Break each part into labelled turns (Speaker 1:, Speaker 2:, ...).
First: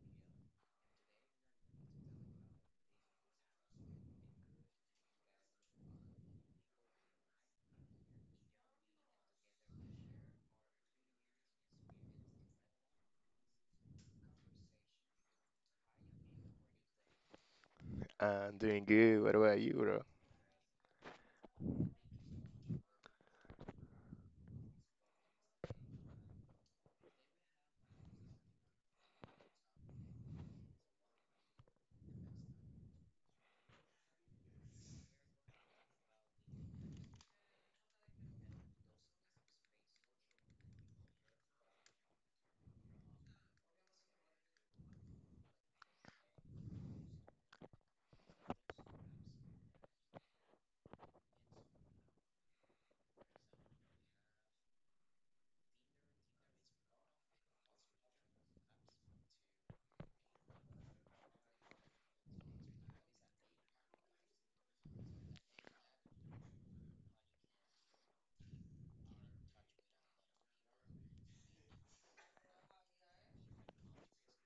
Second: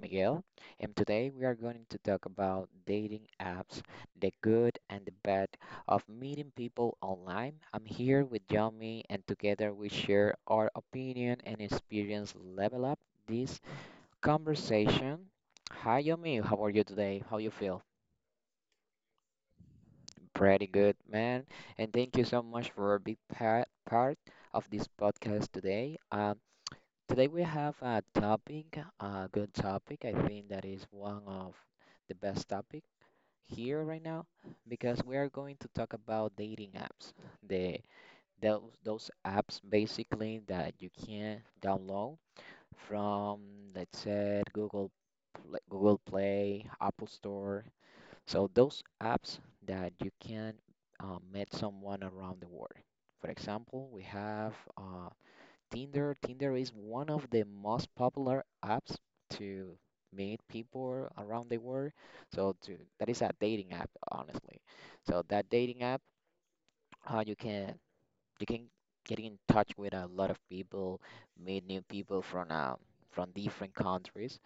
Speaker 1: Miguel, and today we are going to talk about dating apps, the good and the bad of meeting people online. I'm here with Yomi, and together we share our opinion and experience. Level up this conversation. Hi Yomi, how are you today? How you feel?
Speaker 2: I'm doing good. What about you, bro?
Speaker 1: Pretty good, man. And thank you so much for being part of this podcast today. Today we have a topic, a good topic. I think that is one of the best topic here right now because we are going to talk about dating apps. The Those apps basically that you can download from, let's say, Google Google Play, Apple Store. So those apps that you can meet someone around the world. For example, we have Tinder. Tinder is one of the most popular apps to meet people around the world. So to, that is a dating app, honestly. So that dating app, uh, you can you can get in touch with a lot of people, meet new people from different countries.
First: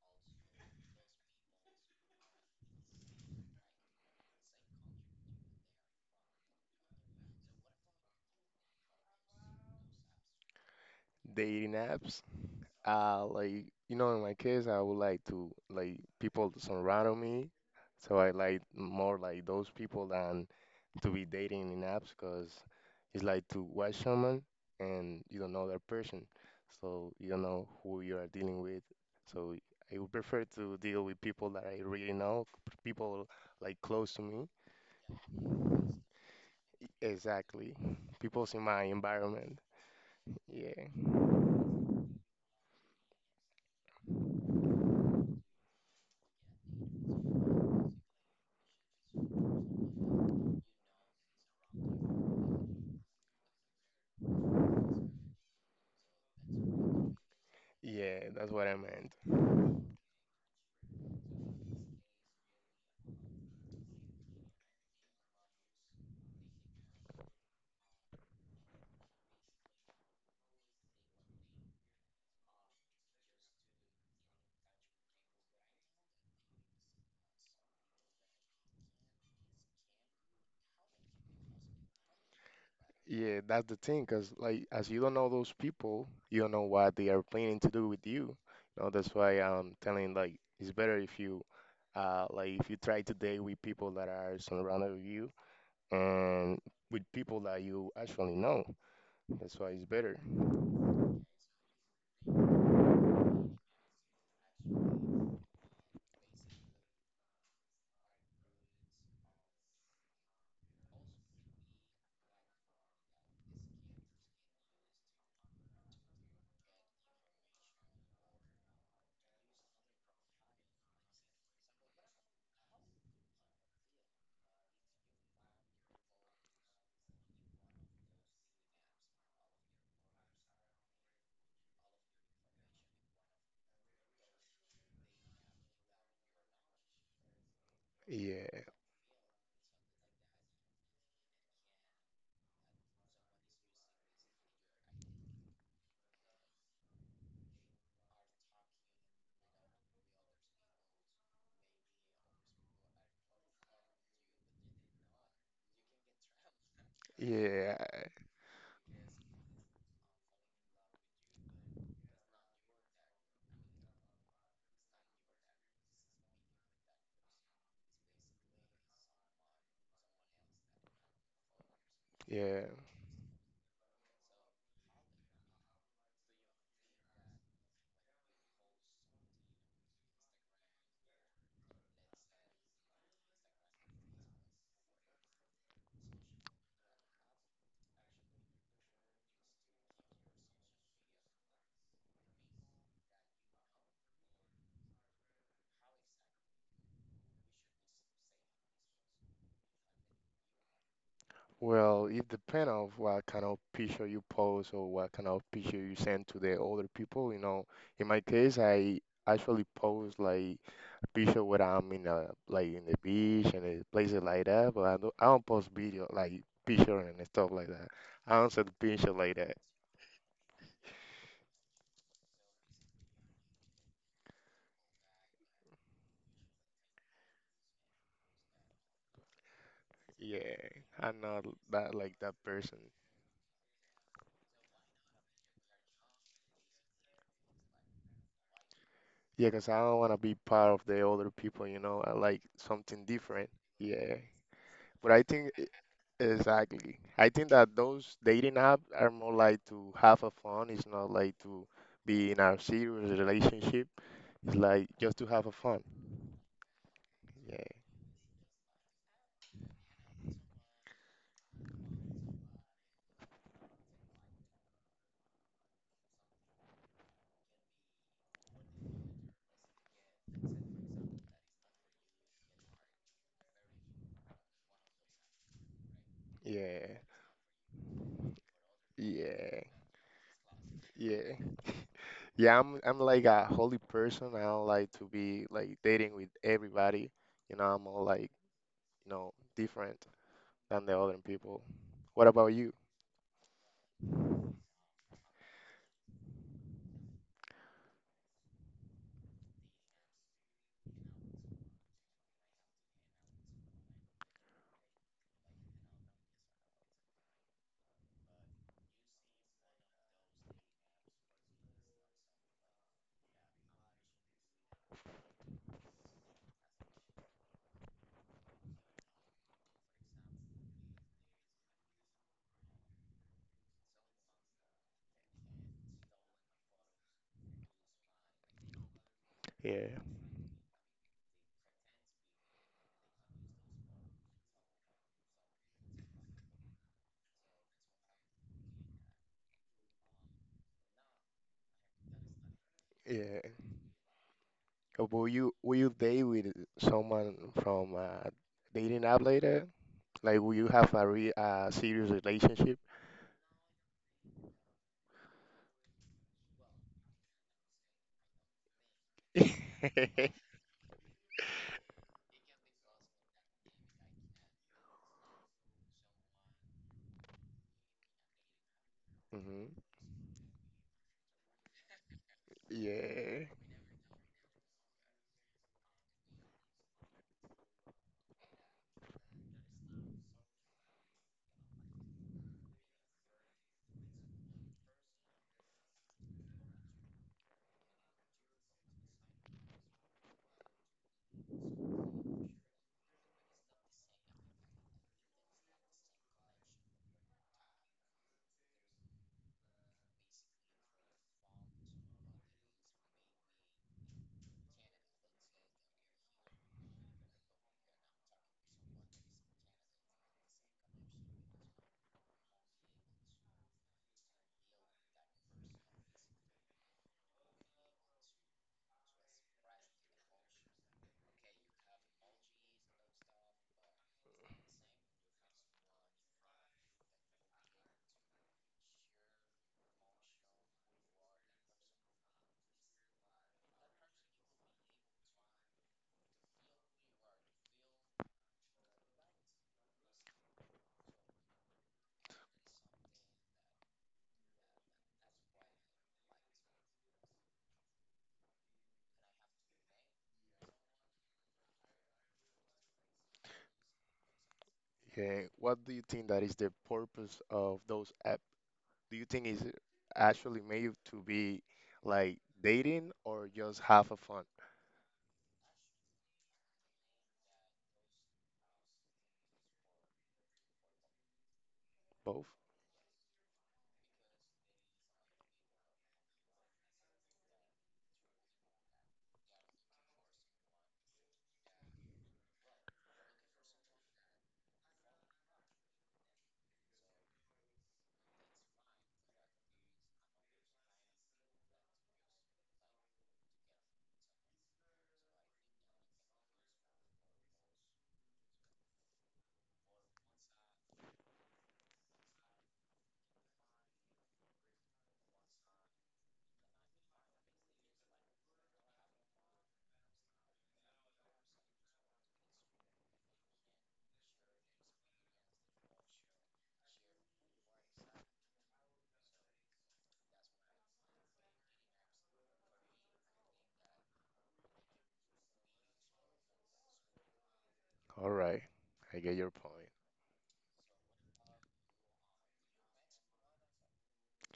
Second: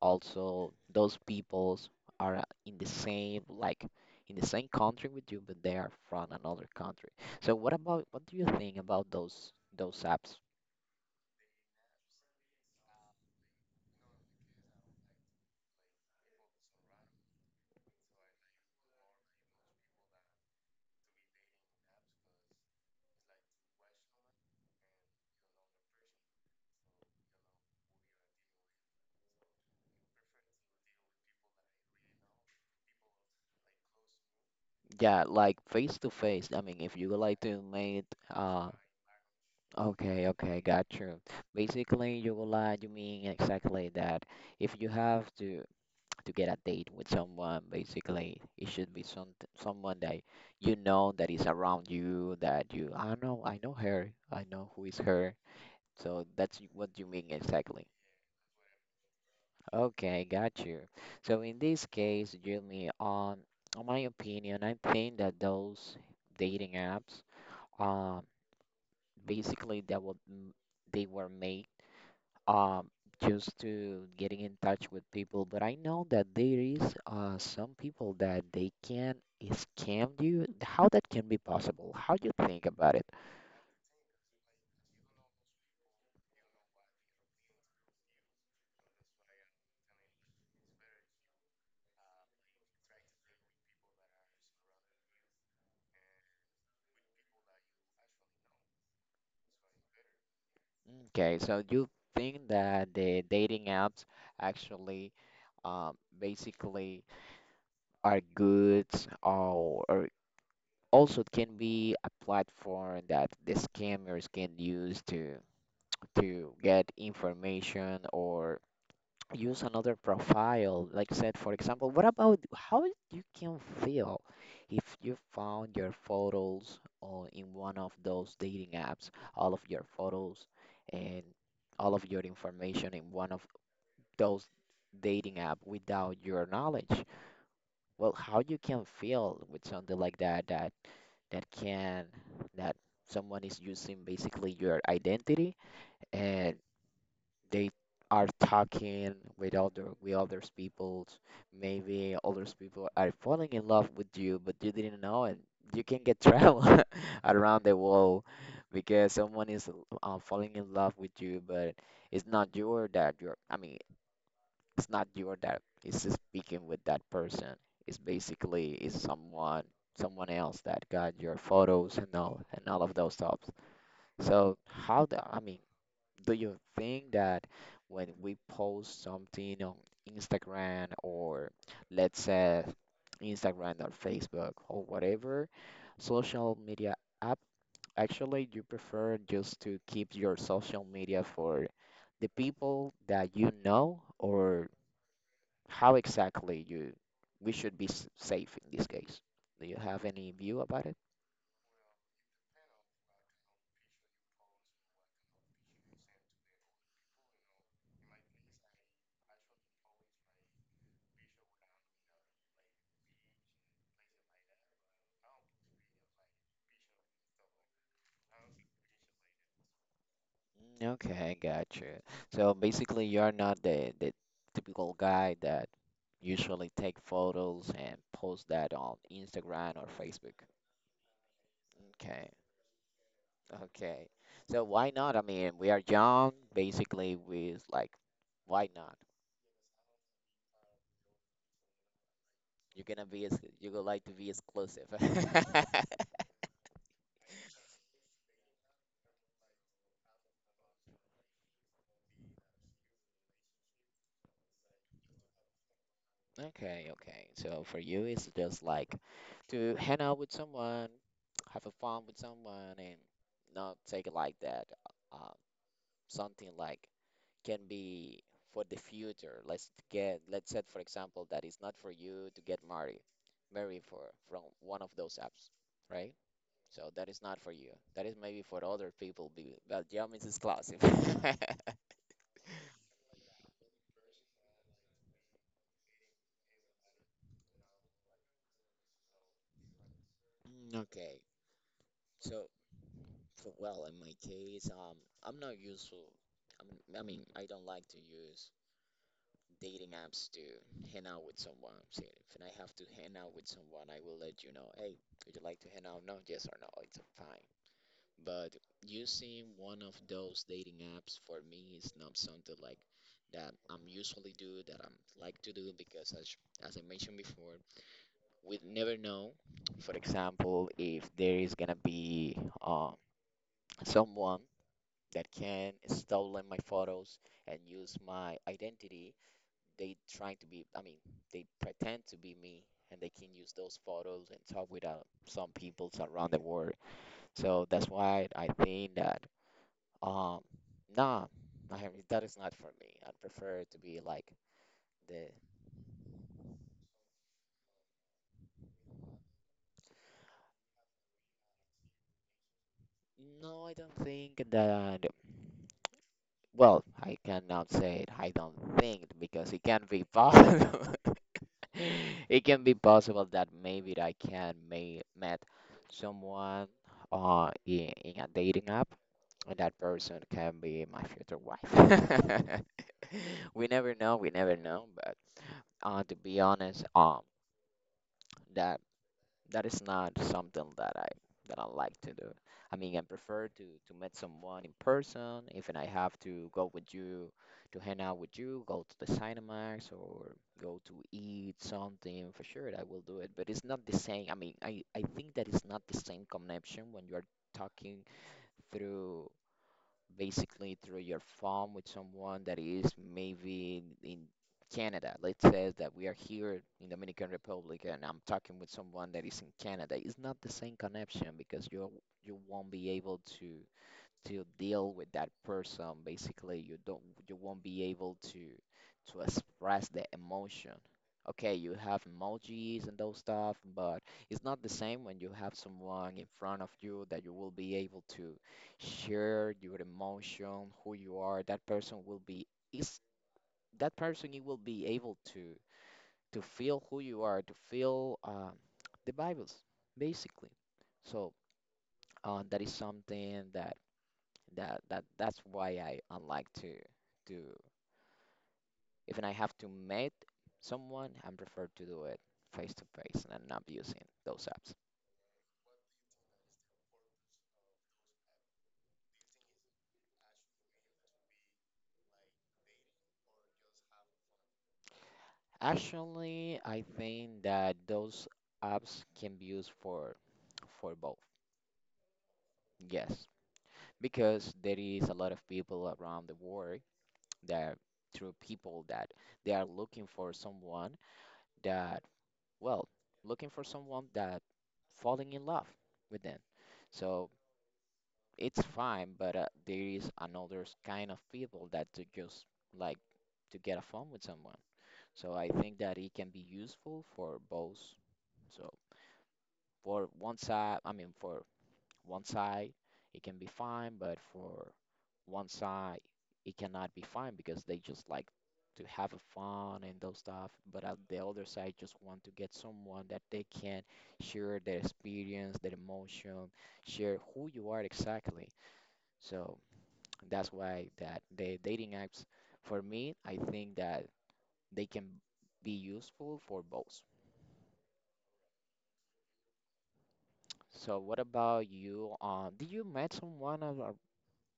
Speaker 1: Also, those peoples are in the same, like, in the same country with you, but they are from another country. So what about, what do you think about those apps?
Speaker 2: Dating apps? Like, you know, in my case, I would like to, like, people to surround me. So I like more like those people than to be dating in apps because it's like to watch someone and you don't know that person. So you don't know who you are dealing with. So I would prefer to deal with people that I really know, people like close to me.
Speaker 1: Yeah, like face to face. I mean, if you would like to
Speaker 2: Exactly.
Speaker 1: meet,
Speaker 2: People in
Speaker 1: uh,
Speaker 2: my environment.
Speaker 1: okay, okay,
Speaker 2: Yeah.
Speaker 1: got you. Basically, you would like, you mean exactly that. If you have to get a date with someone, basically, it should be someone that you know that is around you, that you, I know her, I know who is her. So that's what you mean exactly.
Speaker 2: Yeah, that's what I meant.
Speaker 1: Okay, got you. So in this case, Jimmy, on my opinion, I think that those dating apps, um, basically that they were made, um, just to getting in touch with people. But I know that there is some people that they can scam you. How that can be possible? How do you think about it?
Speaker 2: Yeah, that's the thing, because like as you don't know those people, you don't know what they are planning to do with you. You know, that's why I'm telling like it's better if you like if you try to date with people that are surrounded with you and with people that you actually know. That's why it's better.
Speaker 1: Okay, so you think that the dating apps actually, basically, are good or also it can be a platform that the scammers can use to get information or use another profile, like I said. For example, what about, how you can feel if you found your photos on, in one of those dating apps, all of your photos and all of your information in one of those dating app without your knowledge? Well, how you
Speaker 2: Yeah,
Speaker 1: can feel with something like that, that that can that someone is using basically your identity, and they are talking with other, with others people's? Maybe others people are falling in love with you, but you didn't know, and you can get travel around the
Speaker 2: yeah,
Speaker 1: world because someone is, falling in love with you, but it's not your that you're, I mean, it's not you or that is speaking with that person. It's basically is someone, someone else that got your photos and all, and
Speaker 2: yeah.
Speaker 1: all of those stuff. So how the, I mean, do you think that when we post something on Instagram or, let's say, Instagram or Facebook or whatever social media app, actually you prefer just to keep your social media for the people that you know? Or how exactly you, we should be safe in this case? Do you have any view about it?
Speaker 2: Well, it depends on what kind of picture you post or what kind of picture you send to the other people. You know, in my case, I actually post like. Picture sure whether I'm in a like in the beach and the places like that, but I don't post video like picture and stuff like that. I don't send picture like that.
Speaker 1: Mm, okay, gotcha. So basically, you're not the typical guy that usually take photos and post that on Instagram or Facebook.
Speaker 2: Yeah, I'm not that like
Speaker 1: Okay,
Speaker 2: that person.
Speaker 1: okay. So why not? I mean, we are young. Basically, we is like, why not?
Speaker 2: Yeah, 'cause I don't want to be part of the other people, you know. I like
Speaker 1: You're
Speaker 2: something
Speaker 1: gonna be as
Speaker 2: different.
Speaker 1: you would like to
Speaker 2: Yeah.
Speaker 1: be exclusive.
Speaker 2: But exactly. I think that those dating app are more like to have a fun. It's not like to be in a serious relationship. It's like just to have a fun.
Speaker 1: Okay, okay.
Speaker 2: Yeah.
Speaker 1: So for you, it's just like to hang out with someone, have a fun with someone, and not take it like that. Uh, Something like can be for the future. Let's get, let's say, for example, that it's not for you to get married, married for from one of those apps, right? So
Speaker 2: Yeah.
Speaker 1: that is not for you. That is maybe for other people,
Speaker 2: Yeah.
Speaker 1: but Yum is exclusive.
Speaker 2: Yeah. Yeah, I'm like a holy person. I don't like to be like dating with everybody. You know, I'm all like, you know, different
Speaker 1: Mm,
Speaker 2: than the other
Speaker 1: okay.
Speaker 2: people. What
Speaker 1: so
Speaker 2: about you?
Speaker 1: Well, in my case, I'm not useful. I'm, I mean, I don't like to use dating apps to hang out with someone. So if I have to hang out with someone, I will let you know, hey, would you like to hang out? No, yes or no, it's fine. But using one of those dating apps for me is not something like that I'm usually do, that I'm like to do because as I mentioned before, we never know, for example, if there is gonna be, someone that can stolen my photos and use my identity. They
Speaker 2: Yeah.
Speaker 1: trying to be, I mean, they pretend to be me, and they can use those photos and talk with, some peoples around the world. So that's why I think that, um nah, I mean, that is not for me. I
Speaker 2: Yeah.
Speaker 1: prefer to be like the
Speaker 2: Will you date with someone from dating app later? Like will you have a re serious relationship?
Speaker 1: no, I don't think that, well, I cannot say it. I don't think because it can't be
Speaker 2: Hmm.
Speaker 1: possible. It can be possible that maybe I can may met someone in a dating app, and that person can be my future wife.
Speaker 2: Yeah.
Speaker 1: We never know, but to be honest, that, that is not something that I, that I like to do. I mean, I prefer to meet someone in person. If and I have to go with you to hang out with you, go to the Cinemax or go to eat something, for sure I will do it. But it's not the same. I mean, I think that it's not the same connection when you are talking through, basically through your phone, with someone that is maybe in Canada. Let's say that we are here in Dominican Republic and I'm talking with someone that is in Canada. It's not the same connection because you won't be able to deal with that person. Basically you don't, you won't be able to express the emotion. Okay, you have emojis and those stuff, but it's not the same when you have someone in front of you that you will be able to share your emotion, who you are. That person will be, is, that person you will be able to feel who you are, to feel, the bibles basically. So, that is something that that's why I like to do. Even I have to meet someone, I prefer to do it face to face and not using those apps.
Speaker 2: Yeah. What do you think that is the purpose of those apps? Do you think is actually made to be like dating or just have a fun?
Speaker 1: Actually, I think that those apps can be used for both.
Speaker 2: Both.
Speaker 1: Yes, because there is a lot of people around the world that, through people that they are looking for someone that, well, looking for someone that falling in love with them. So it's fine, but, there is another kind of people that to just like to get a phone with someone. So I think that it can be useful for both. So for one side, I mean for one side, it can be fine, but for one side, it cannot be fine because they just like to have a fun and those stuff. But at the other side, just want to get someone that they can share their experience, their emotion, share who you are exactly. So, that's why that the dating apps, for me, I think that they can be useful for both.
Speaker 2: All right, I get your point.
Speaker 1: So what about you? Did you met someone of or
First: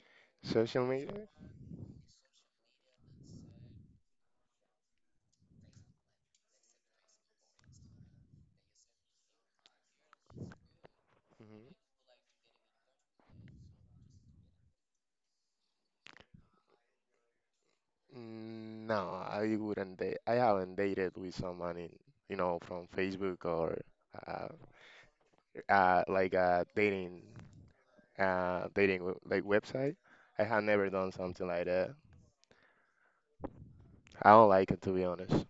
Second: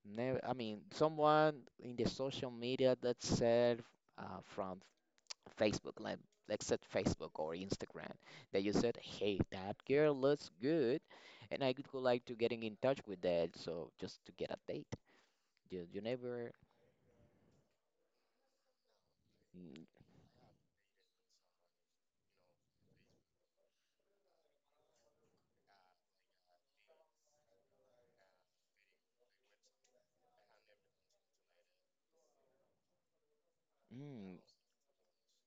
Speaker 1: never, I mean,
Speaker 2: Social media?
Speaker 1: someone in the social media that said, from Facebook, like, let's say, Facebook or Instagram, that you said, "Hey, that girl looks good, and I
Speaker 2: Hmm.
Speaker 1: could go like to getting in touch with that." So just to get a date, you never.
Speaker 2: No, I
Speaker 1: Mm,
Speaker 2: wouldn't date. I haven't dated with someone in, you know, from Facebook or uh, like a dating like website. I have never done something like that. I
Speaker 1: mm,
Speaker 2: don't like it to be honest.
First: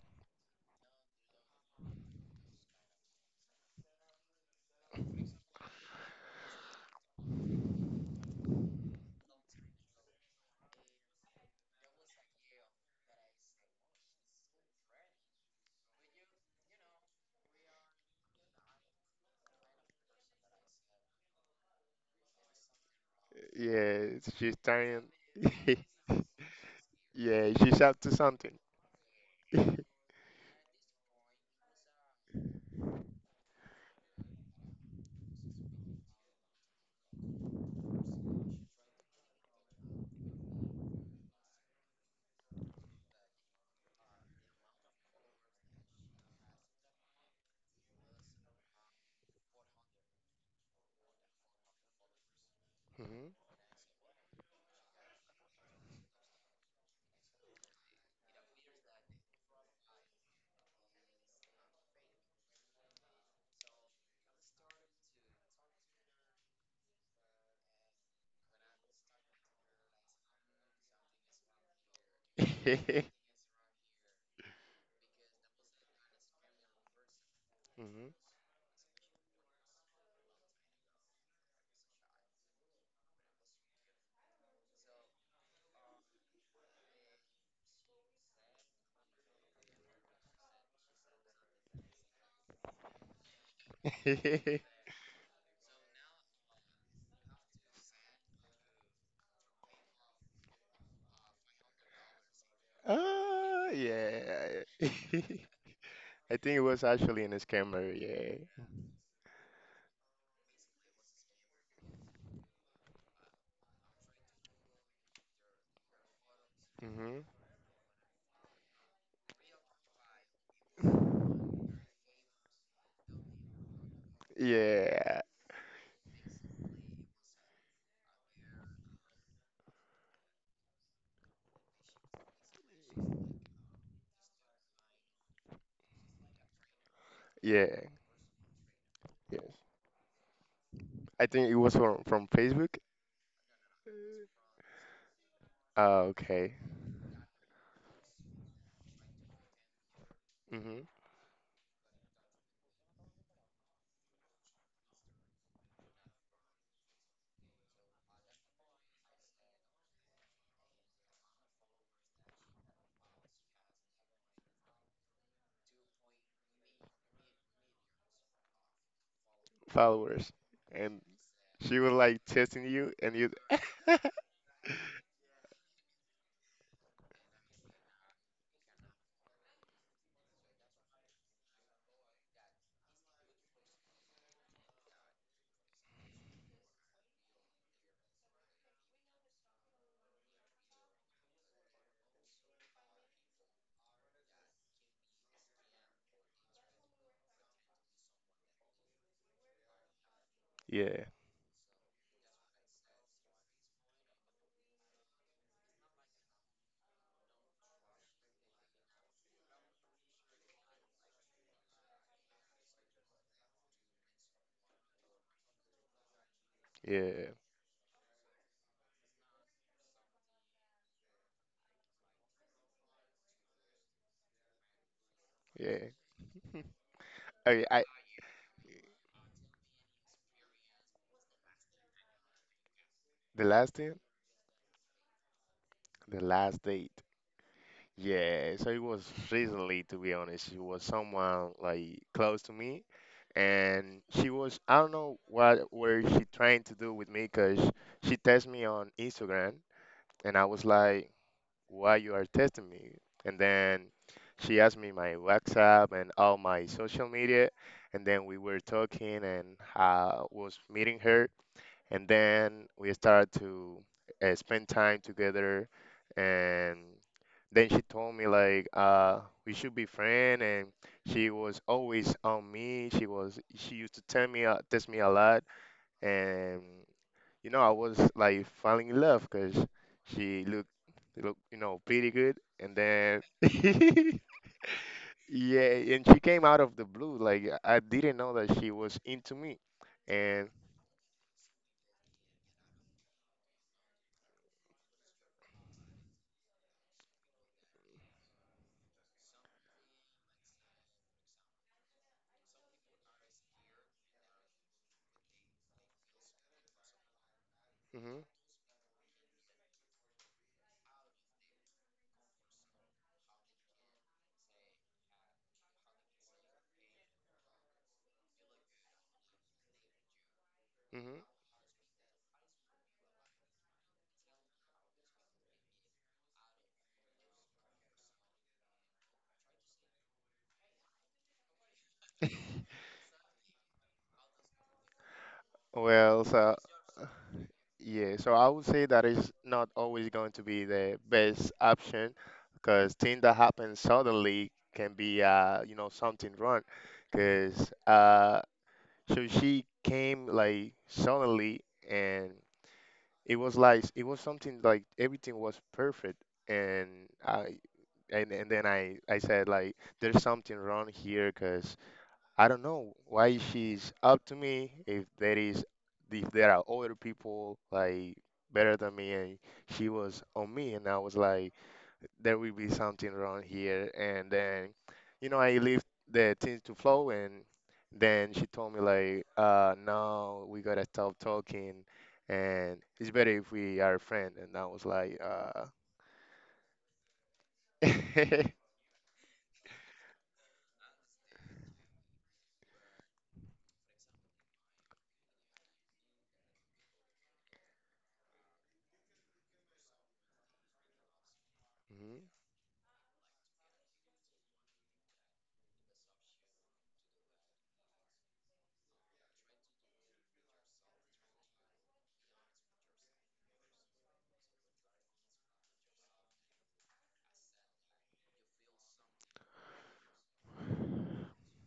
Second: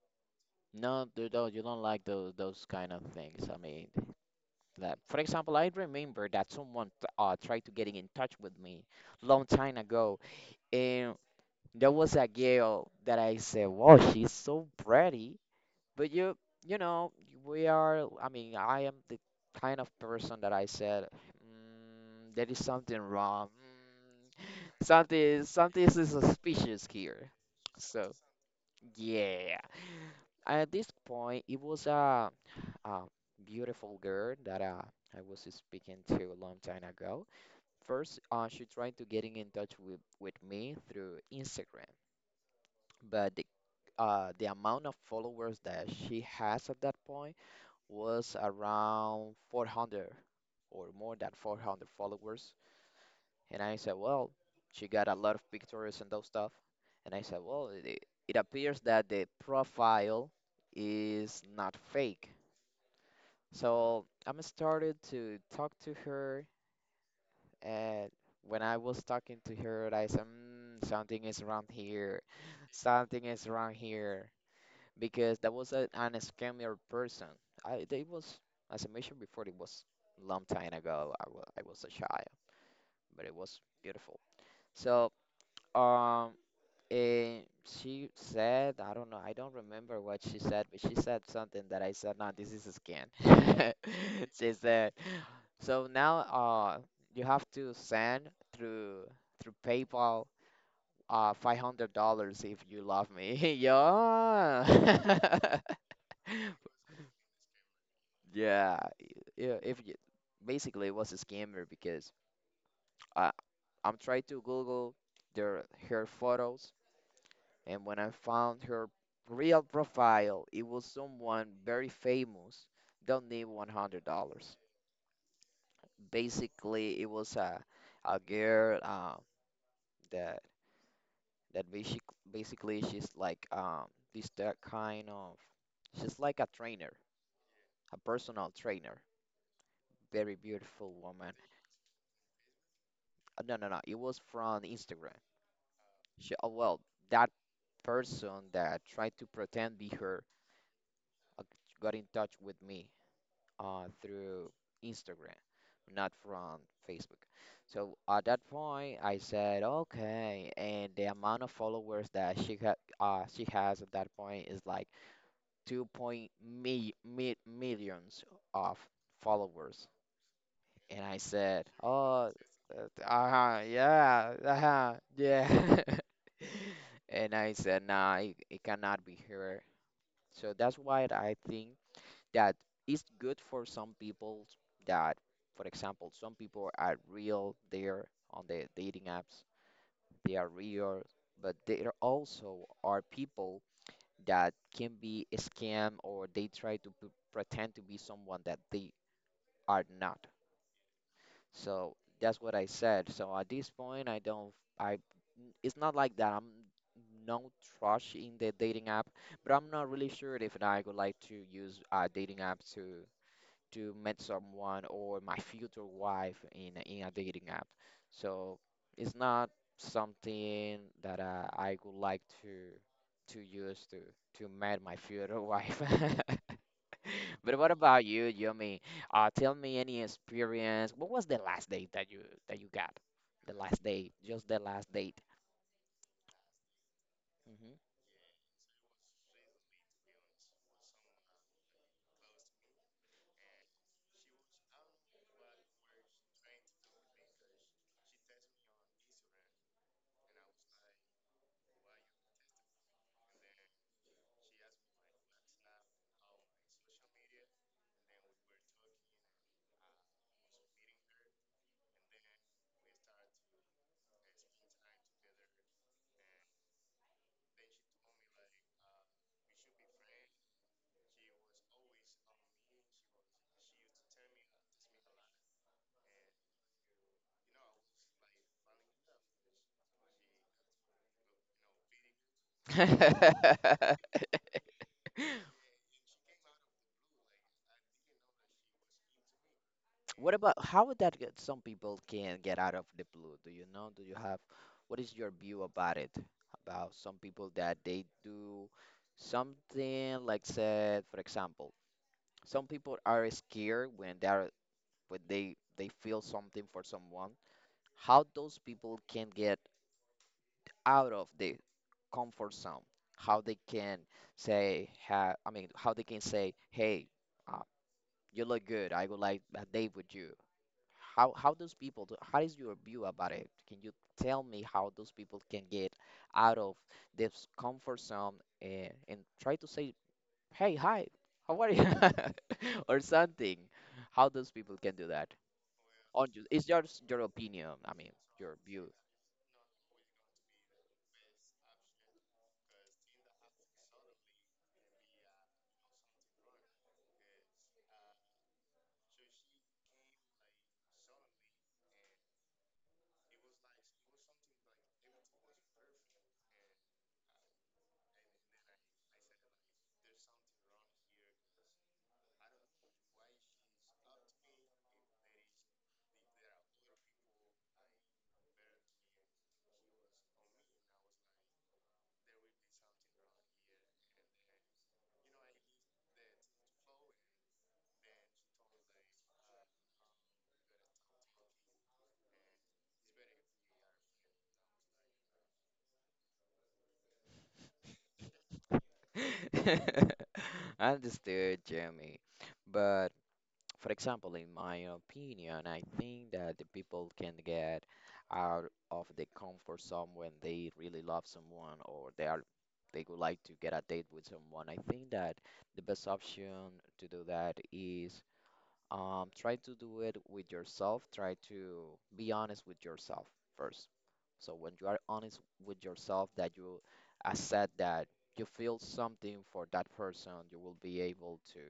Speaker 1: no, dude, no, you don't like those kind of things. I mean, that, for example, I remember that someone tried to getting in touch with me long time ago, and there was a girl that I said, "Wow, she's so pretty," but you know, we are. I mean, I am the kind of person that I said, mm, "There is something wrong.
Speaker 2: Yeah, she's
Speaker 1: Mm,
Speaker 2: turning.
Speaker 1: something, something is suspicious here."
Speaker 2: Yeah, she's up
Speaker 1: So,
Speaker 2: to something.
Speaker 1: yeah,
Speaker 2: Mhm.
Speaker 1: at this point, it was a, uh, beautiful girl that, I was speaking to a long time ago. First, she tried to getting in touch with me through Instagram, but the amount of followers that she has at that point was around 400 or more than 400 followers. And I said, well, she got a lot of pictures and those stuff. And I said, well, it appears that the profile is not fake. So I'm started to talk to her, and when I was talking to her, I said, something is wrong here, something is wrong here, because that was an scammer person. I they
Speaker 2: Mhm.
Speaker 1: was As I mentioned before, it was a long time ago. I was a child, but it was beautiful. So um. And she said, I don't know, I don't remember what she said, but she said something that I said, no, this is a scam. She said, so now you have to send through through PayPal $500 if you love me.
Speaker 2: Ah, yeah.
Speaker 1: Yeah.
Speaker 2: I think it was actually in his camera. Yeah.
Speaker 1: Yeah. Yeah, if you, basically it was a scammer because I I'm trying to Google their her photos,
Speaker 2: Hmm.
Speaker 1: and when I found her real profile, it was someone very famous. Don't need $100.
Speaker 2: Yeah.
Speaker 1: Basically, it was a girl that that basic basically she's like this that kind of she's like a trainer,
Speaker 2: Yeah.
Speaker 1: a personal trainer,
Speaker 2: Yes.
Speaker 1: very beautiful
Speaker 2: I
Speaker 1: woman.
Speaker 2: think it was from Facebook.
Speaker 1: No, no, no. It was from Instagram.
Speaker 2: Ah,
Speaker 1: She, oh,
Speaker 2: okay.
Speaker 1: well, that person that tried to pretend be her,
Speaker 2: Hmm.
Speaker 1: uh, got in touch with me through Instagram, not from Facebook. So at that point, I said, okay. And the amount of followers that she ha she has at that point is like two point mi- mi- millions of followers.
Speaker 2: Followers. And
Speaker 1: And I said,
Speaker 2: she was like
Speaker 1: oh,
Speaker 2: testing you, and you.
Speaker 1: uh huh, yeah, uh huh, yeah. And I said, nah, it cannot be here. So that's why I think that it's good for some people that, for example, some people are real there on the dating apps. They are real, but there also are people that can be a scam or they try to pretend to be someone that they are not.
Speaker 2: Yeah.
Speaker 1: So that's what I said. So at this point, I don't, I, it's not like that. I'm no trash in the dating app, but I'm not really sure if I would like to use dating app to meet someone or my future wife in in a
Speaker 2: Yeah.
Speaker 1: dating app. So it's not something that I would like to use to meet my future wife.
Speaker 2: Yeah.
Speaker 1: But
Speaker 2: Okay.
Speaker 1: what
Speaker 2: I
Speaker 1: about you, Yumi? Tell me any experience. What was the last date that you got?
Speaker 2: The
Speaker 1: The
Speaker 2: last
Speaker 1: last
Speaker 2: thing.
Speaker 1: date, just the last date.
Speaker 2: The last date. Yeah, so it was recently, to be honest. She was someone like close to me, and she was I don't know what were she trying to do with me, cause she texted me on Instagram, and I was like, "Why you are texting me?" And then she asked me my WhatsApp and all my social media, and then we were talking, and I was meeting her, and then we started to spend time together, and. Then she told me like we should be friends and she was always on me. She used to tell me test me a lot and you know I was like falling in love because she looked looked you know pretty good and
Speaker 1: Hmm.
Speaker 2: then yeah and she came out of the blue like I didn't know that she was into me
Speaker 1: What
Speaker 2: and
Speaker 1: about how would that get some people can get out of the blue? Do you know? Do you have What is your view about it? About some people that they do something like said, for example, some people are scared when they are when they feel something for someone.
Speaker 2: hmm
Speaker 1: How those people can get out of the comfort zone? How they can say, ha, I mean, how they can say, hey, uh, you look good. I would like a date with you.
Speaker 2: hmm
Speaker 1: How those people do, how is your view about it? Can you tell me how those people can get out of this comfort zone, and try to say, "Hey, hi, how are you?" or something. How those people can do that?
Speaker 2: well
Speaker 1: On you,
Speaker 2: so
Speaker 1: it's just your opinion. I mean,
Speaker 2: yeah, so I
Speaker 1: your
Speaker 2: would say
Speaker 1: view.
Speaker 2: that is not always going to be the best option because things that happen suddenly can be, you know, something wrong. Because so she came like suddenly, and it was like it was something like everything was perfect, and I and then I said like there's something wrong here because I don't know why she's up to me if there is if there are older people like better than me and she was on me and I was like there will be something wrong here and then you know I leave the things to flow and then she told me like no we gotta stop talking and it's better if we are friends and I was like Mhm.
Speaker 1: Understood, Jeremy. But, for example, in my opinion, I think that the people can get out of the comfort zone when they really love someone or they are they would like to get a date with someone. I think that the best option to do that is, try to do it with yourself. Try to be honest with yourself first. So when you are honest with yourself, that you accept that you feel something for that person, you will be able to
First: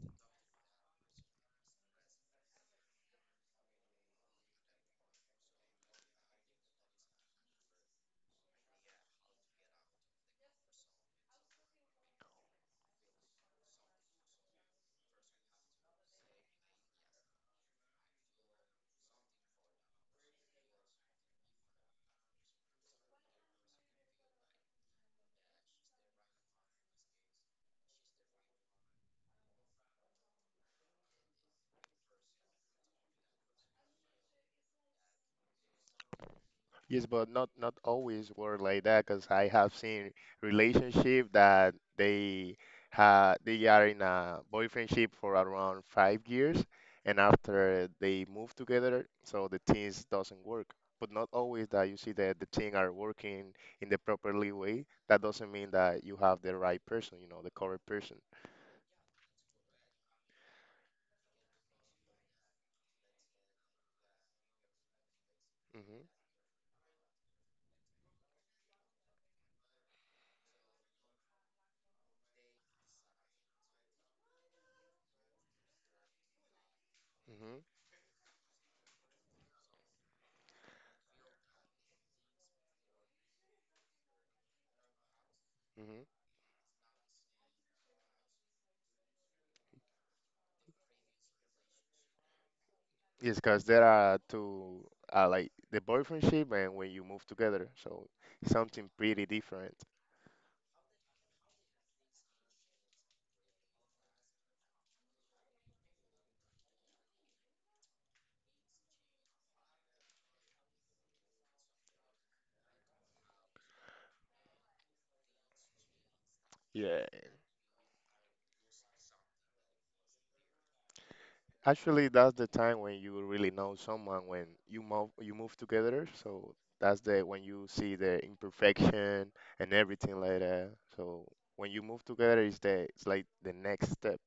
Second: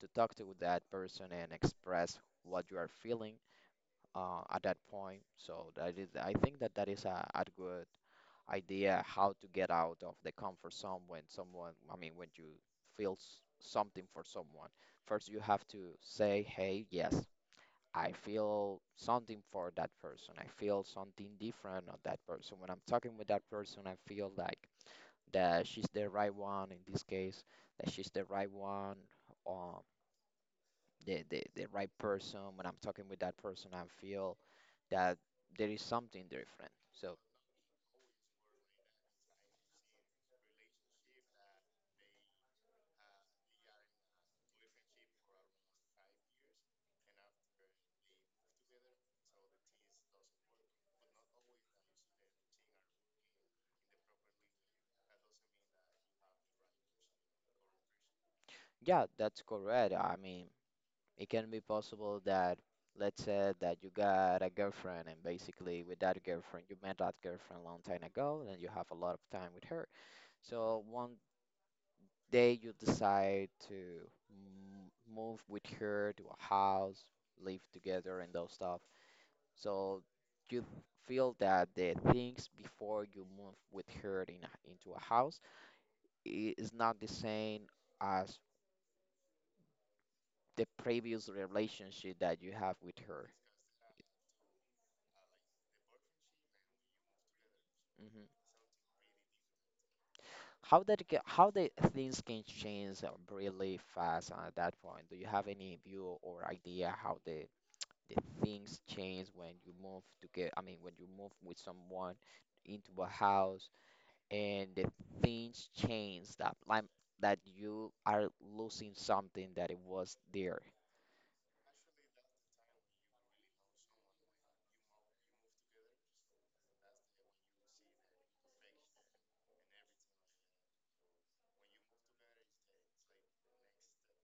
Speaker 1: talk to that person and express what you are feeling at that point. So that is, I think that that is a good idea how to get out of the comfort zone when someone, I mean, when you feel something for someone. First, you have to say, hey, yes. I feel something for that person. I feel something different of that person. When I'm talking with that person, I feel like that she's the right one in this case, that she's the right one, uh, the right person, when I'm talking with that person, I feel that there is something different.
Speaker 2: Yes,
Speaker 1: So,
Speaker 2: but not not always were like that because I have seen relationship that they ha they are in a boyfriendship for around 5 years, and after they move together, so the things doesn't work. But not always that you see that the things are working in the properly way. That doesn't mean that you have the right person, you know, the correct person.
Speaker 1: yeah, that's correct. I mean, it can be possible that, let's say that you got a girlfriend, and basically with
Speaker 2: Mm-hmm,
Speaker 1: that girlfriend, you met that girlfriend a long time ago, and you have a lot of time with her. So, one day you decide to move with her to a house,
Speaker 2: mm-hmm,
Speaker 1: live together, and those stuff. So you feel that the things before you move with her in into a house
Speaker 2: mm-hmm.
Speaker 1: is not the same as the previous relationship that you have with her.
Speaker 2: Yes, because there are two, like the boyfriendship and when you move together, so
Speaker 1: Mhm.
Speaker 2: something pretty different.
Speaker 1: How the things can change really fast at that point? Do you have any view or idea how the things change when you move to get, I mean, when you move with someone into a house and the things change that like
Speaker 2: Yeah,
Speaker 1: that you are losing something that it was there.
Speaker 2: actually, that's the time when you really know someone when you move together. So that's the when you see the imperfection and everything like that. So when you move together, is the it's like the next step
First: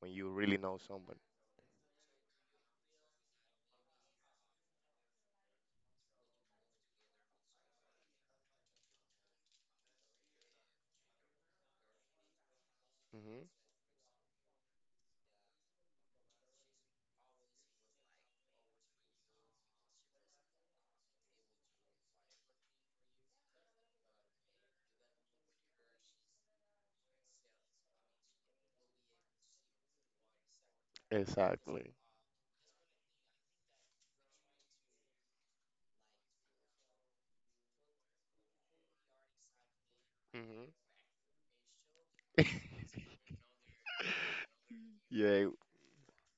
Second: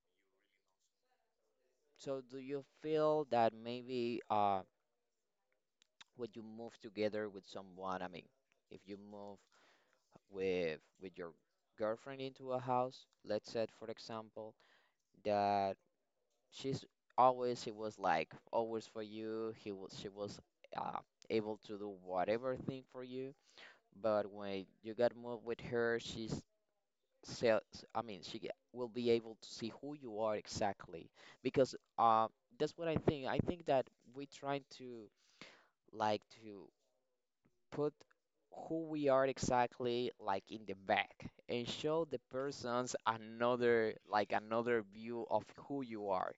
Speaker 2: when you really know someone.
Speaker 1: So do you feel that maybe when you move together with someone, I mean, if you move with your girlfriend into a house,
Speaker 2: Hmm.
Speaker 1: let's say for example, that she's always for you, he was she was uh able to do whatever thing for you, but when you got moved with her, she's so, I mean will be able to see who you are exactly because
Speaker 2: Exactly.
Speaker 1: that's what I think. I think that we're trying to like to put who we are exactly like in
Speaker 2: Hmm.
Speaker 1: the back and show the persons another, like another view of
Speaker 2: Yeah,
Speaker 1: who you are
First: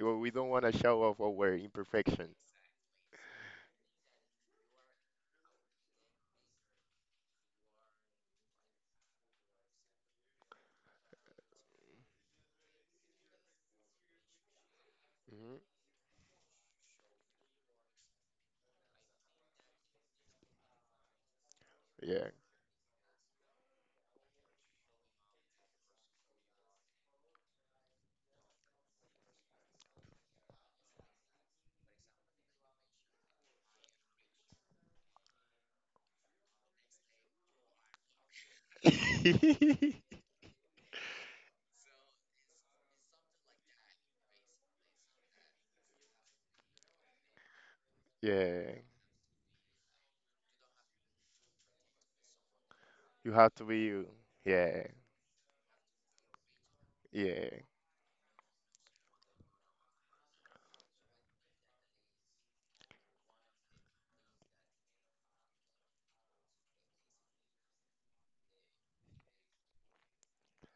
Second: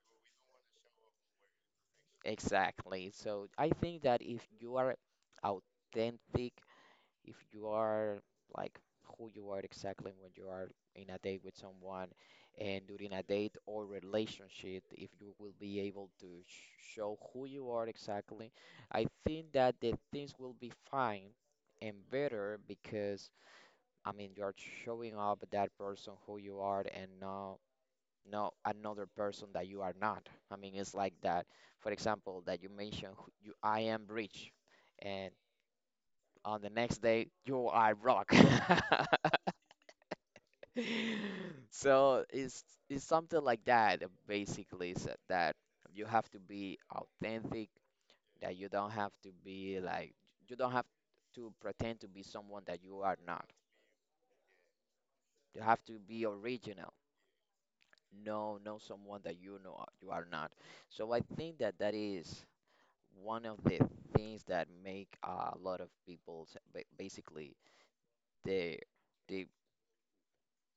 Speaker 2: well, we don't want to show off our imperfection.
Speaker 1: exactly. So I think that if you are authentic, if you are like who you are exactly when you are in a date with someone and during a date or relationship, if you will
Speaker 2: Hmm.
Speaker 1: be able to show who you are exactly, I think that the things will be fine and
Speaker 2: Yeah,
Speaker 1: better because I mean you are showing up that person who you are and not another person that you are not. I mean it's like that. For example, that you mentioned you I am rich and on the next day yo I rock. So it's something like that, basically is that you have to be authentic, that you
Speaker 2: yeah.
Speaker 1: don't have to be like, you don't have to pretend to be someone that you are
Speaker 2: You
Speaker 1: not.
Speaker 2: have to be you. Yeah,
Speaker 1: You have to be original,
Speaker 2: yeah.
Speaker 1: no, no someone that you know, you are not. So I think that that is one of the things that make a lot of people basically they they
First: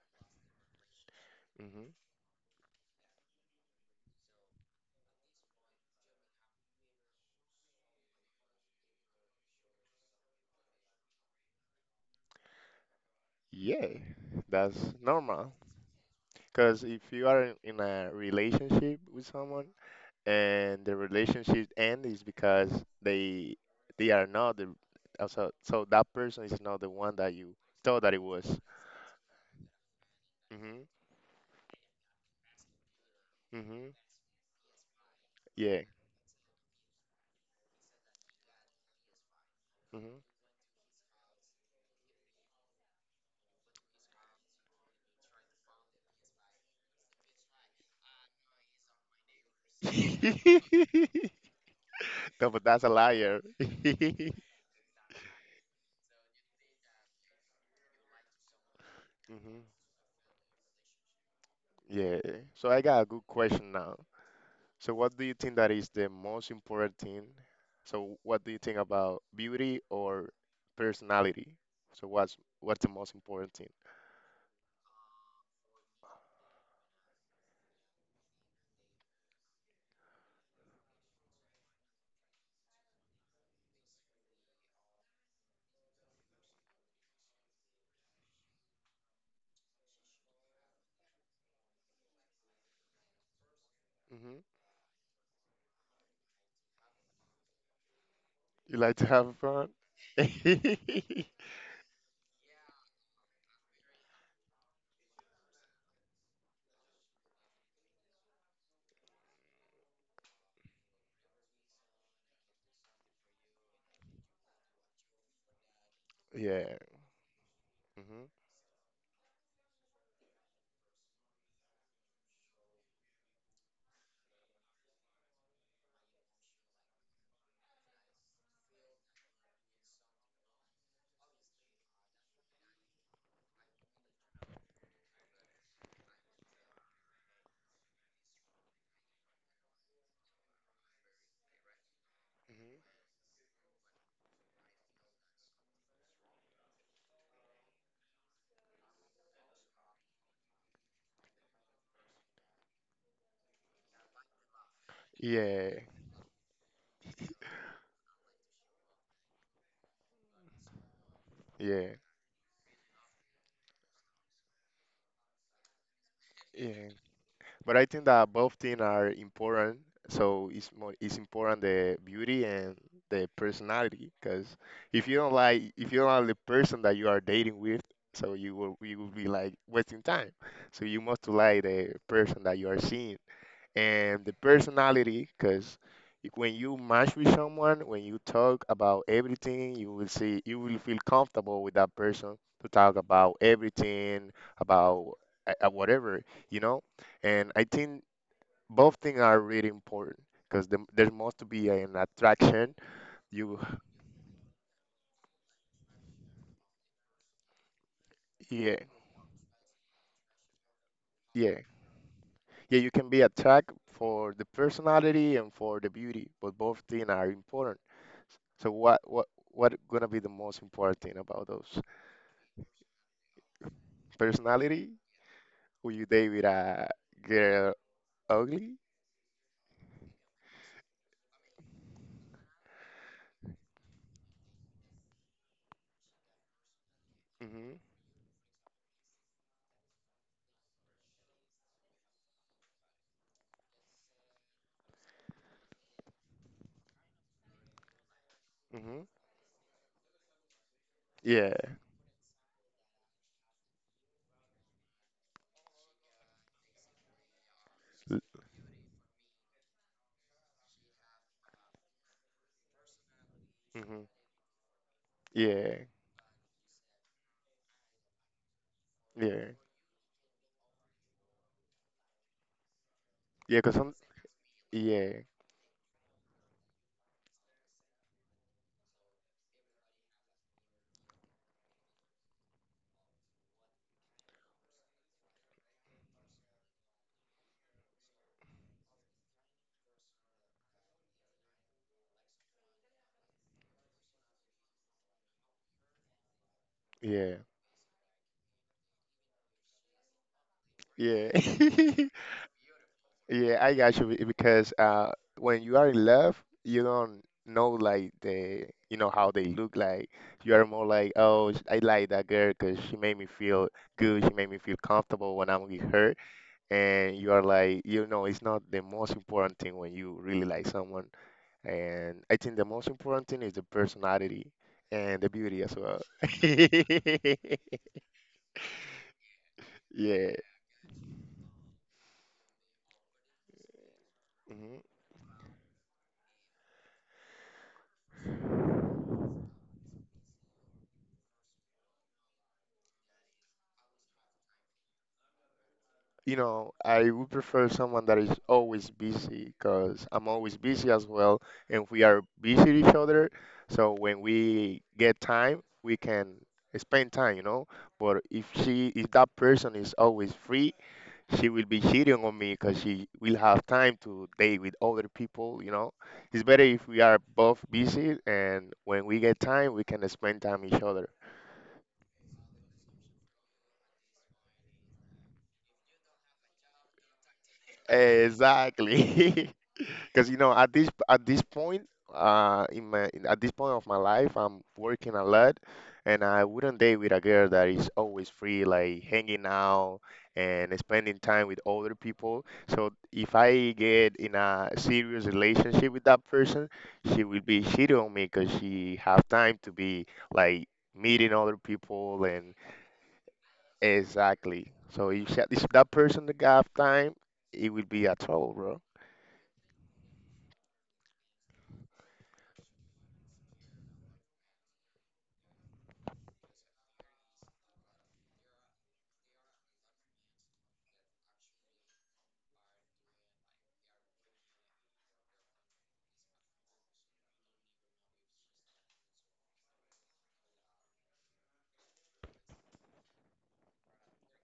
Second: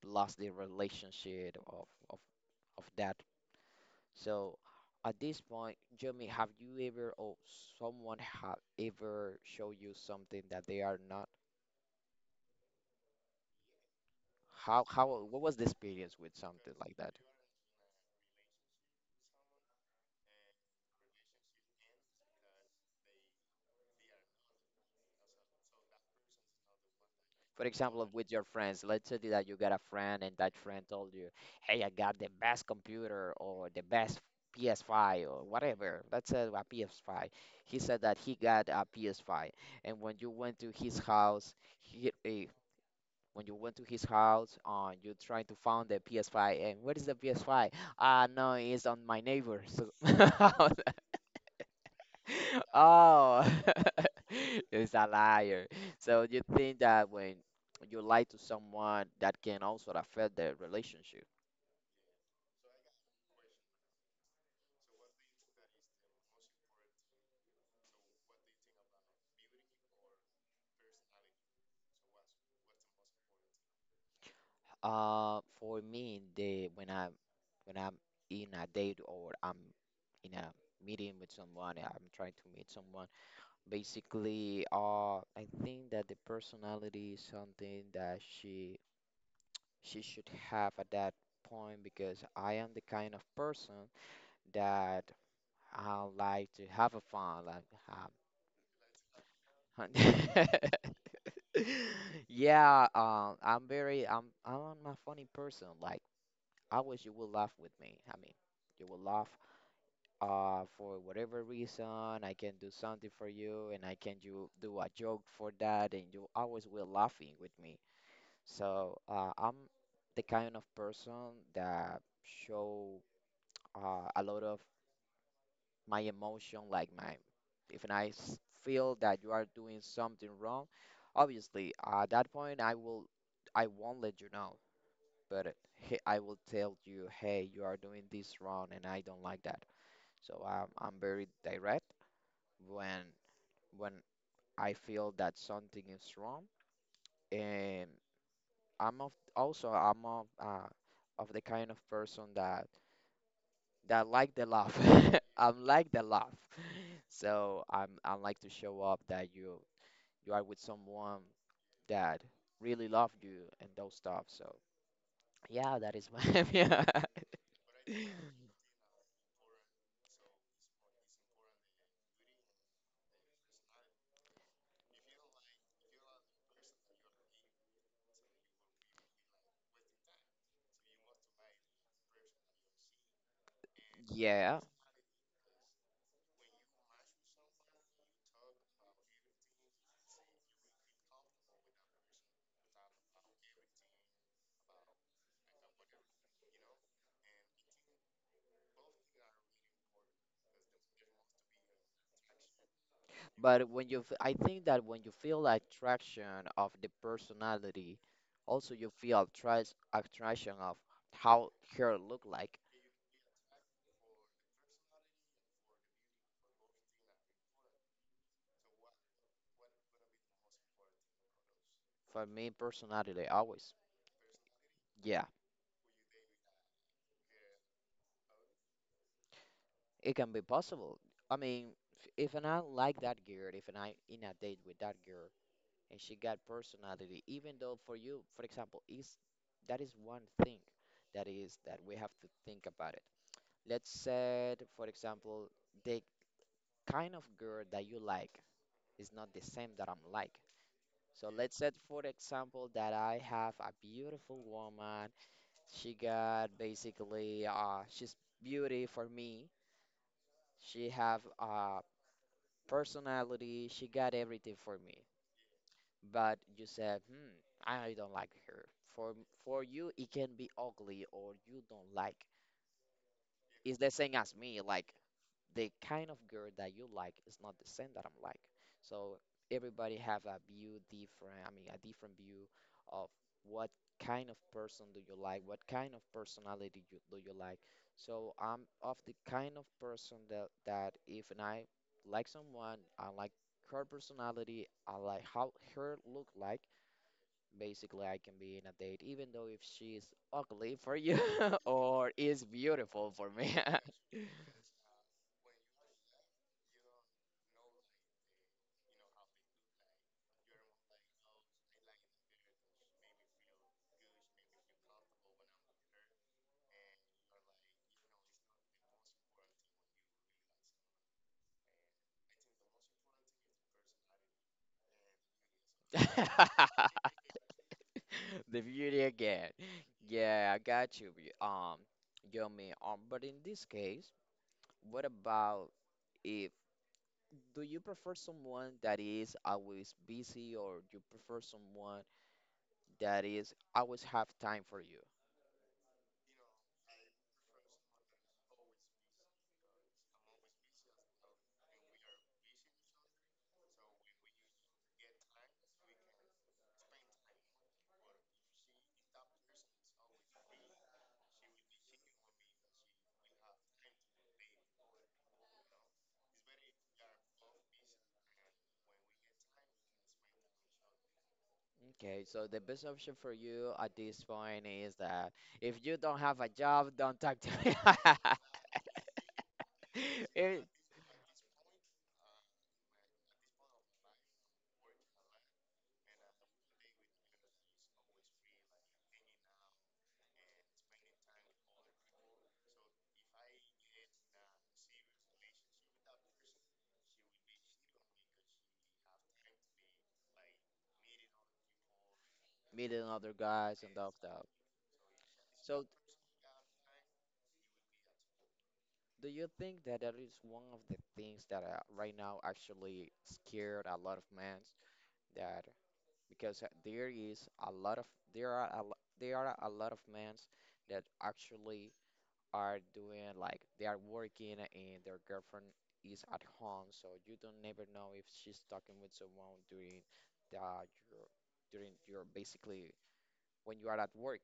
Speaker 1: lost the relationship
Speaker 2: Hmm.
Speaker 1: of that. So at this point, Jeremy, have you ever, or someone have ever show you something that they are not?
Speaker 2: Yeah, that's
Speaker 1: How, what
Speaker 2: normal.
Speaker 1: was the experience with something
Speaker 2: Because
Speaker 1: like
Speaker 2: if
Speaker 1: that?
Speaker 2: you are in a relationship with someone and the relationship ends is because they are not the also so so that person is not the one that you
Speaker 1: For
Speaker 2: thought
Speaker 1: example,
Speaker 2: that it
Speaker 1: with your
Speaker 2: was.
Speaker 1: friends, let's say that you got a friend and that friend
Speaker 2: Mhm.
Speaker 1: told you, hey, I got the best computer or the
Speaker 2: Mhm.
Speaker 1: best PS5 or
Speaker 2: Yeah.
Speaker 1: whatever. Let's say a PS5. He said that he got a PS5. And when
Speaker 2: Mhm.
Speaker 1: you went to his house, he, eh, when you went to his house, you trying to find the PS5, and where is the PS5? Ah, no, it's on my neighbor. So, I was like,
Speaker 2: No, but that's a liar.
Speaker 1: oh, it's a liar. So you think that when you lie to someone, that
Speaker 2: Mhm.
Speaker 1: can also affect the relationship.
Speaker 2: Yeah. So I got a good question now. So what do you think that is the most important thing? So what do you think about beauty or personality? So what's the most important thing?
Speaker 1: For me, the when I'm in a date or I'm in a meeting with someone, I'm trying to meet someone. Basically, I think that the personality is something that she should have at that point because I am the kind of person
Speaker 2: Hmm.
Speaker 1: that I like to have a fun. Like,
Speaker 2: You like to have fun?
Speaker 1: um, yeah, I'm very I'm a funny person. Like, I wish you would laugh with me. I mean, you will laugh for whatever reason, I can do something for you, and I can you do a joke for that, and you
Speaker 2: Yeah.
Speaker 1: always will laughing with me.
Speaker 2: Hmm.
Speaker 1: So I'm the kind of person that show a lot of my emotion, like my if I feel that you are doing something wrong, obviously at that point I won't let you know, but I will tell you, hey, you are doing this wrong, and I don't like that. So I'm very direct when when I feel that something is wrong. And also I'm of, of the kind of person that like the laugh. I'm
Speaker 2: Yeah.
Speaker 1: like the laugh. So I'm I like to show up that you are with someone
Speaker 2: Yeah.
Speaker 1: that really love you and those stuff. So that is why. Yeah.
Speaker 2: Yeah. But I think that both things are important. So it's important the beauty and the personality. Because if you don't like the person that you are dating with, so you will be like wasting time. So you must like the person that you are seeing and the
Speaker 1: Yeah,
Speaker 2: personality because when you match with someone when you talk about everything you will feel comfortable with that person to talk about everything about whatever you know and I think both things are really important because there must be an attraction you
Speaker 1: but when you, I think that when you feel attraction of the personality, also
Speaker 2: yeah
Speaker 1: you feel attraction of how
Speaker 2: yeah
Speaker 1: her look like.
Speaker 2: yeah you can be attracted for the personality and for the beauty but both things are important so what gonna be the most important thing about those?
Speaker 1: For me personally, always.
Speaker 2: Personality?
Speaker 1: Yeah,
Speaker 2: Will you date with a girl ugly?
Speaker 1: it can be possible. I mean, if and I like that girl, if and I in a date with that girl and she got personality, even though
Speaker 2: Mm-hmm.
Speaker 1: for you, for example, is that is one thing that we have to think about it. Let's say, for example, the kind of girl that you like
Speaker 2: Mm-hmm.
Speaker 1: is not the same that I'm like. So
Speaker 2: Yeah.
Speaker 1: let's say, for example, that I have a beautiful woman. She got basically, she's beauty for me. She have a personality. She
Speaker 2: Mm-hmm.
Speaker 1: got everything for me.
Speaker 2: Yeah.
Speaker 1: But you said, I don't like her. For
Speaker 2: Yeah.
Speaker 1: for you, it can be ugly or you don't like.
Speaker 2: Yeah. Cause
Speaker 1: It's the
Speaker 2: some.
Speaker 1: same as me. Like
Speaker 2: Yeah.
Speaker 1: the kind of girl that you like is not the same that I'm like. So everybody have a view different, I mean, a different view of what kind of person do you like, what kind of personality do you like. So I'm of the kind of person that if and I like someone, I like her personality, I like how her look like.
Speaker 2: Yeah.
Speaker 1: Basically, I can be in a date, even though if she's ugly for you
Speaker 2: Yeah.
Speaker 1: or is beautiful for me.
Speaker 2: yeah. I got you be- because when you are in love, you don't know like the you know how they look like. You are more like, oh, I like that girl because she made me feel good. She made me feel comfortable when I'm with her. And you are like, you know, it's not the most important thing when you really like someone. And I think the most important thing is the personality and the beauty as well.
Speaker 1: The beauty again.
Speaker 2: Yeah.
Speaker 1: Yeah, I got you. Yomi. But in this case,
Speaker 2: Mhm.
Speaker 1: what about if do you prefer someone that is always busy, or you prefer someone that is always have time for you?
Speaker 2: You know, I would prefer someone that is always busy because I'm always busy as well, and we are busy each other. So when we get time, we can spend time, you know. But if that person is always free she will be cheating on me because she will have time to date with other people, you know. It's better if we are both busy and when we get time, we can spend time each other.
Speaker 1: Okay, so the best option for you at this point is that if you don't have a job, don't talk to me.
Speaker 2: Exactly. Because you know,
Speaker 1: If-
Speaker 2: at this point, in my at this point of my life, I'm working a lot, and I wouldn't date with a girl that is always free, like hanging out and spending time with other people. So if I get in a serious relationship with that person, she will be shitty on me because she have time to be like meeting other people and
Speaker 1: Meet another guys and all stuff.
Speaker 2: exactly. So if
Speaker 1: So
Speaker 2: that person that have time, it will be a trouble, bro.
Speaker 1: do you think that that is one of the things that right now actually scared a lot of men that because there is a lot of there are a lot of men that actually are doing like they are working and their girlfriend is at home, so you don't never know if she's talking with someone during the your during your basically when you are at work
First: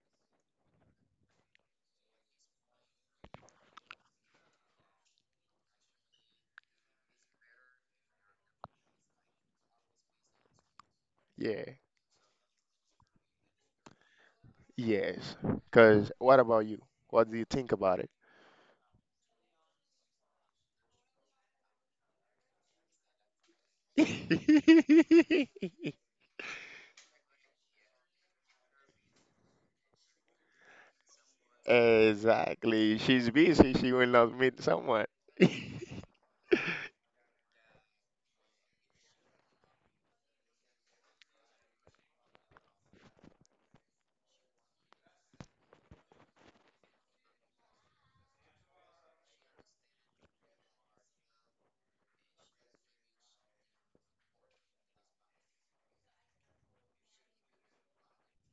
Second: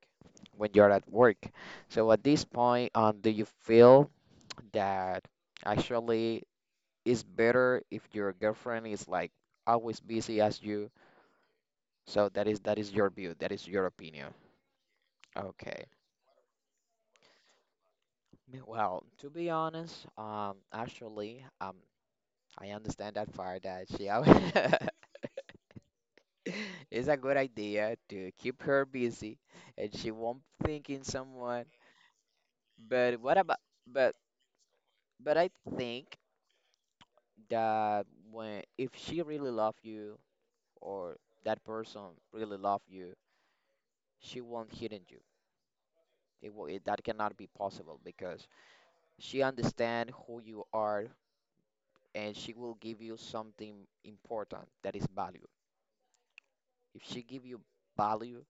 Speaker 1: when you are at work. So at this point, do you feel that actually is better if your girlfriend is like always busy as you.
Speaker 2: Yeah.
Speaker 1: So that is your view, that is your opinion.
Speaker 2: Yes.
Speaker 1: Okay.
Speaker 2: Because what about you? What do you think about it?
Speaker 1: Well, to be honest, actually, I understand that part that it's a good idea to keep her busy and she won't think in someone.
Speaker 2: Exactly.
Speaker 1: But
Speaker 2: She's
Speaker 1: what about
Speaker 2: busy. She will
Speaker 1: but
Speaker 2: not meet someone.
Speaker 1: but I think that when if she really love you or that person really love you she won't hit on you. That cannot be possible because she understands who you are and she will give you something important that is value. If she give you value,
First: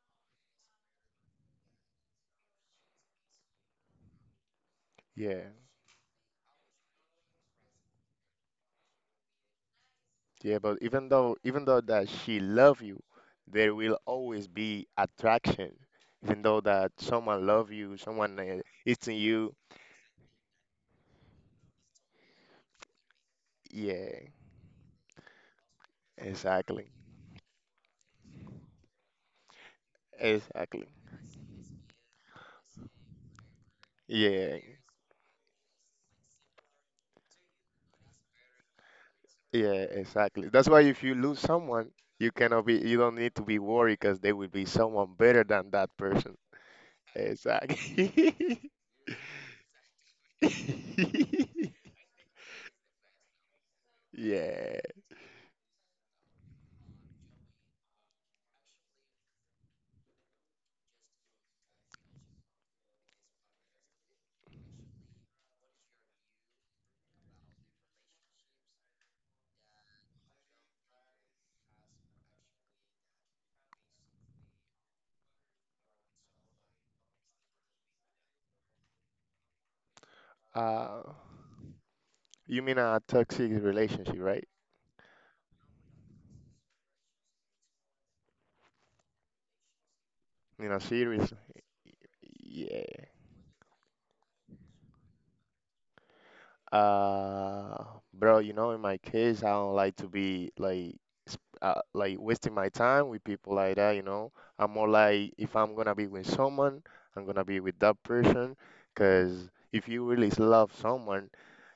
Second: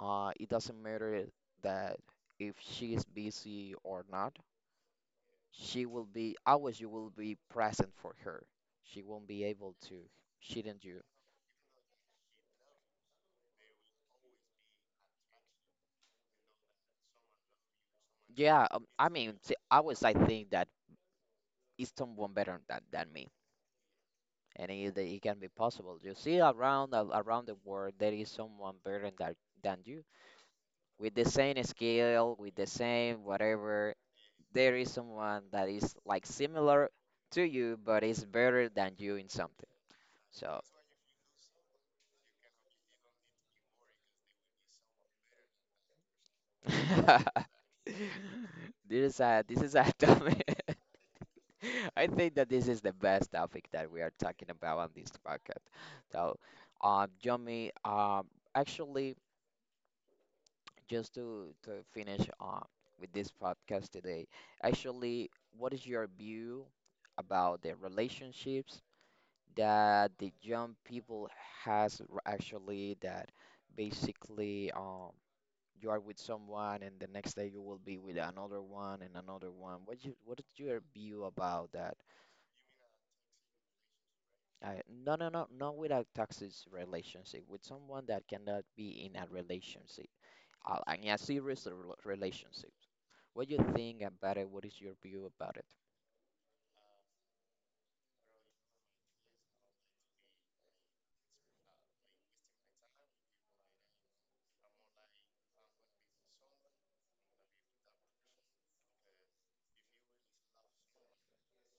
Speaker 1: it doesn't matter that if she is busy or not.
Speaker 2: Yeah.
Speaker 1: She will be always You will be present for her. She won't be able to
Speaker 2: Yeah,
Speaker 1: cheat
Speaker 2: but
Speaker 1: on you.
Speaker 2: even though that she love you, there will always be attraction. Even though that someone love you, someone
Speaker 1: Yeah,
Speaker 2: is
Speaker 1: I
Speaker 2: to
Speaker 1: mean, see,
Speaker 2: you.
Speaker 1: always I think that is someone better than me.
Speaker 2: Yeah.
Speaker 1: And it can be possible. You see
Speaker 2: Exactly.
Speaker 1: around the world there is someone better than you
Speaker 2: Exactly.
Speaker 1: with the same skill, with the same whatever.
Speaker 2: Yeah.
Speaker 1: There is someone that is like similar to you, but is better than you in something.
Speaker 2: Yeah, exactly.
Speaker 1: So
Speaker 2: That's why if you lose someone, you don't need to be worried because there will be someone better than that person.
Speaker 1: this
Speaker 2: Exactly.
Speaker 1: this is a topic. I think that this is the best topic that we are talking about
Speaker 2: Yeah.
Speaker 1: on this podcast. So, Jimmy, actually. Just to finish up with this podcast today, actually, what is your view about the relationships that the young people actually that basically you are with someone and the next day you will be with another one and another one. What you what is your
Speaker 2: Uh,
Speaker 1: view about that?
Speaker 2: you mean a toxic relationship, right?
Speaker 1: I, no, no, no, not with a toxic relationship, with someone that cannot be in a relationship,
Speaker 2: You know,
Speaker 1: in a
Speaker 2: seriously.
Speaker 1: relationship.
Speaker 2: Yeah.
Speaker 1: What you think about it? What is your view about it?
Speaker 2: Uh, bro, you know, in my case, I don't like to be like like wasting my time with people like that, you know. I'm more like if I'm gonna be with someone, I'm gonna be with that person, 'cause if you really love someone,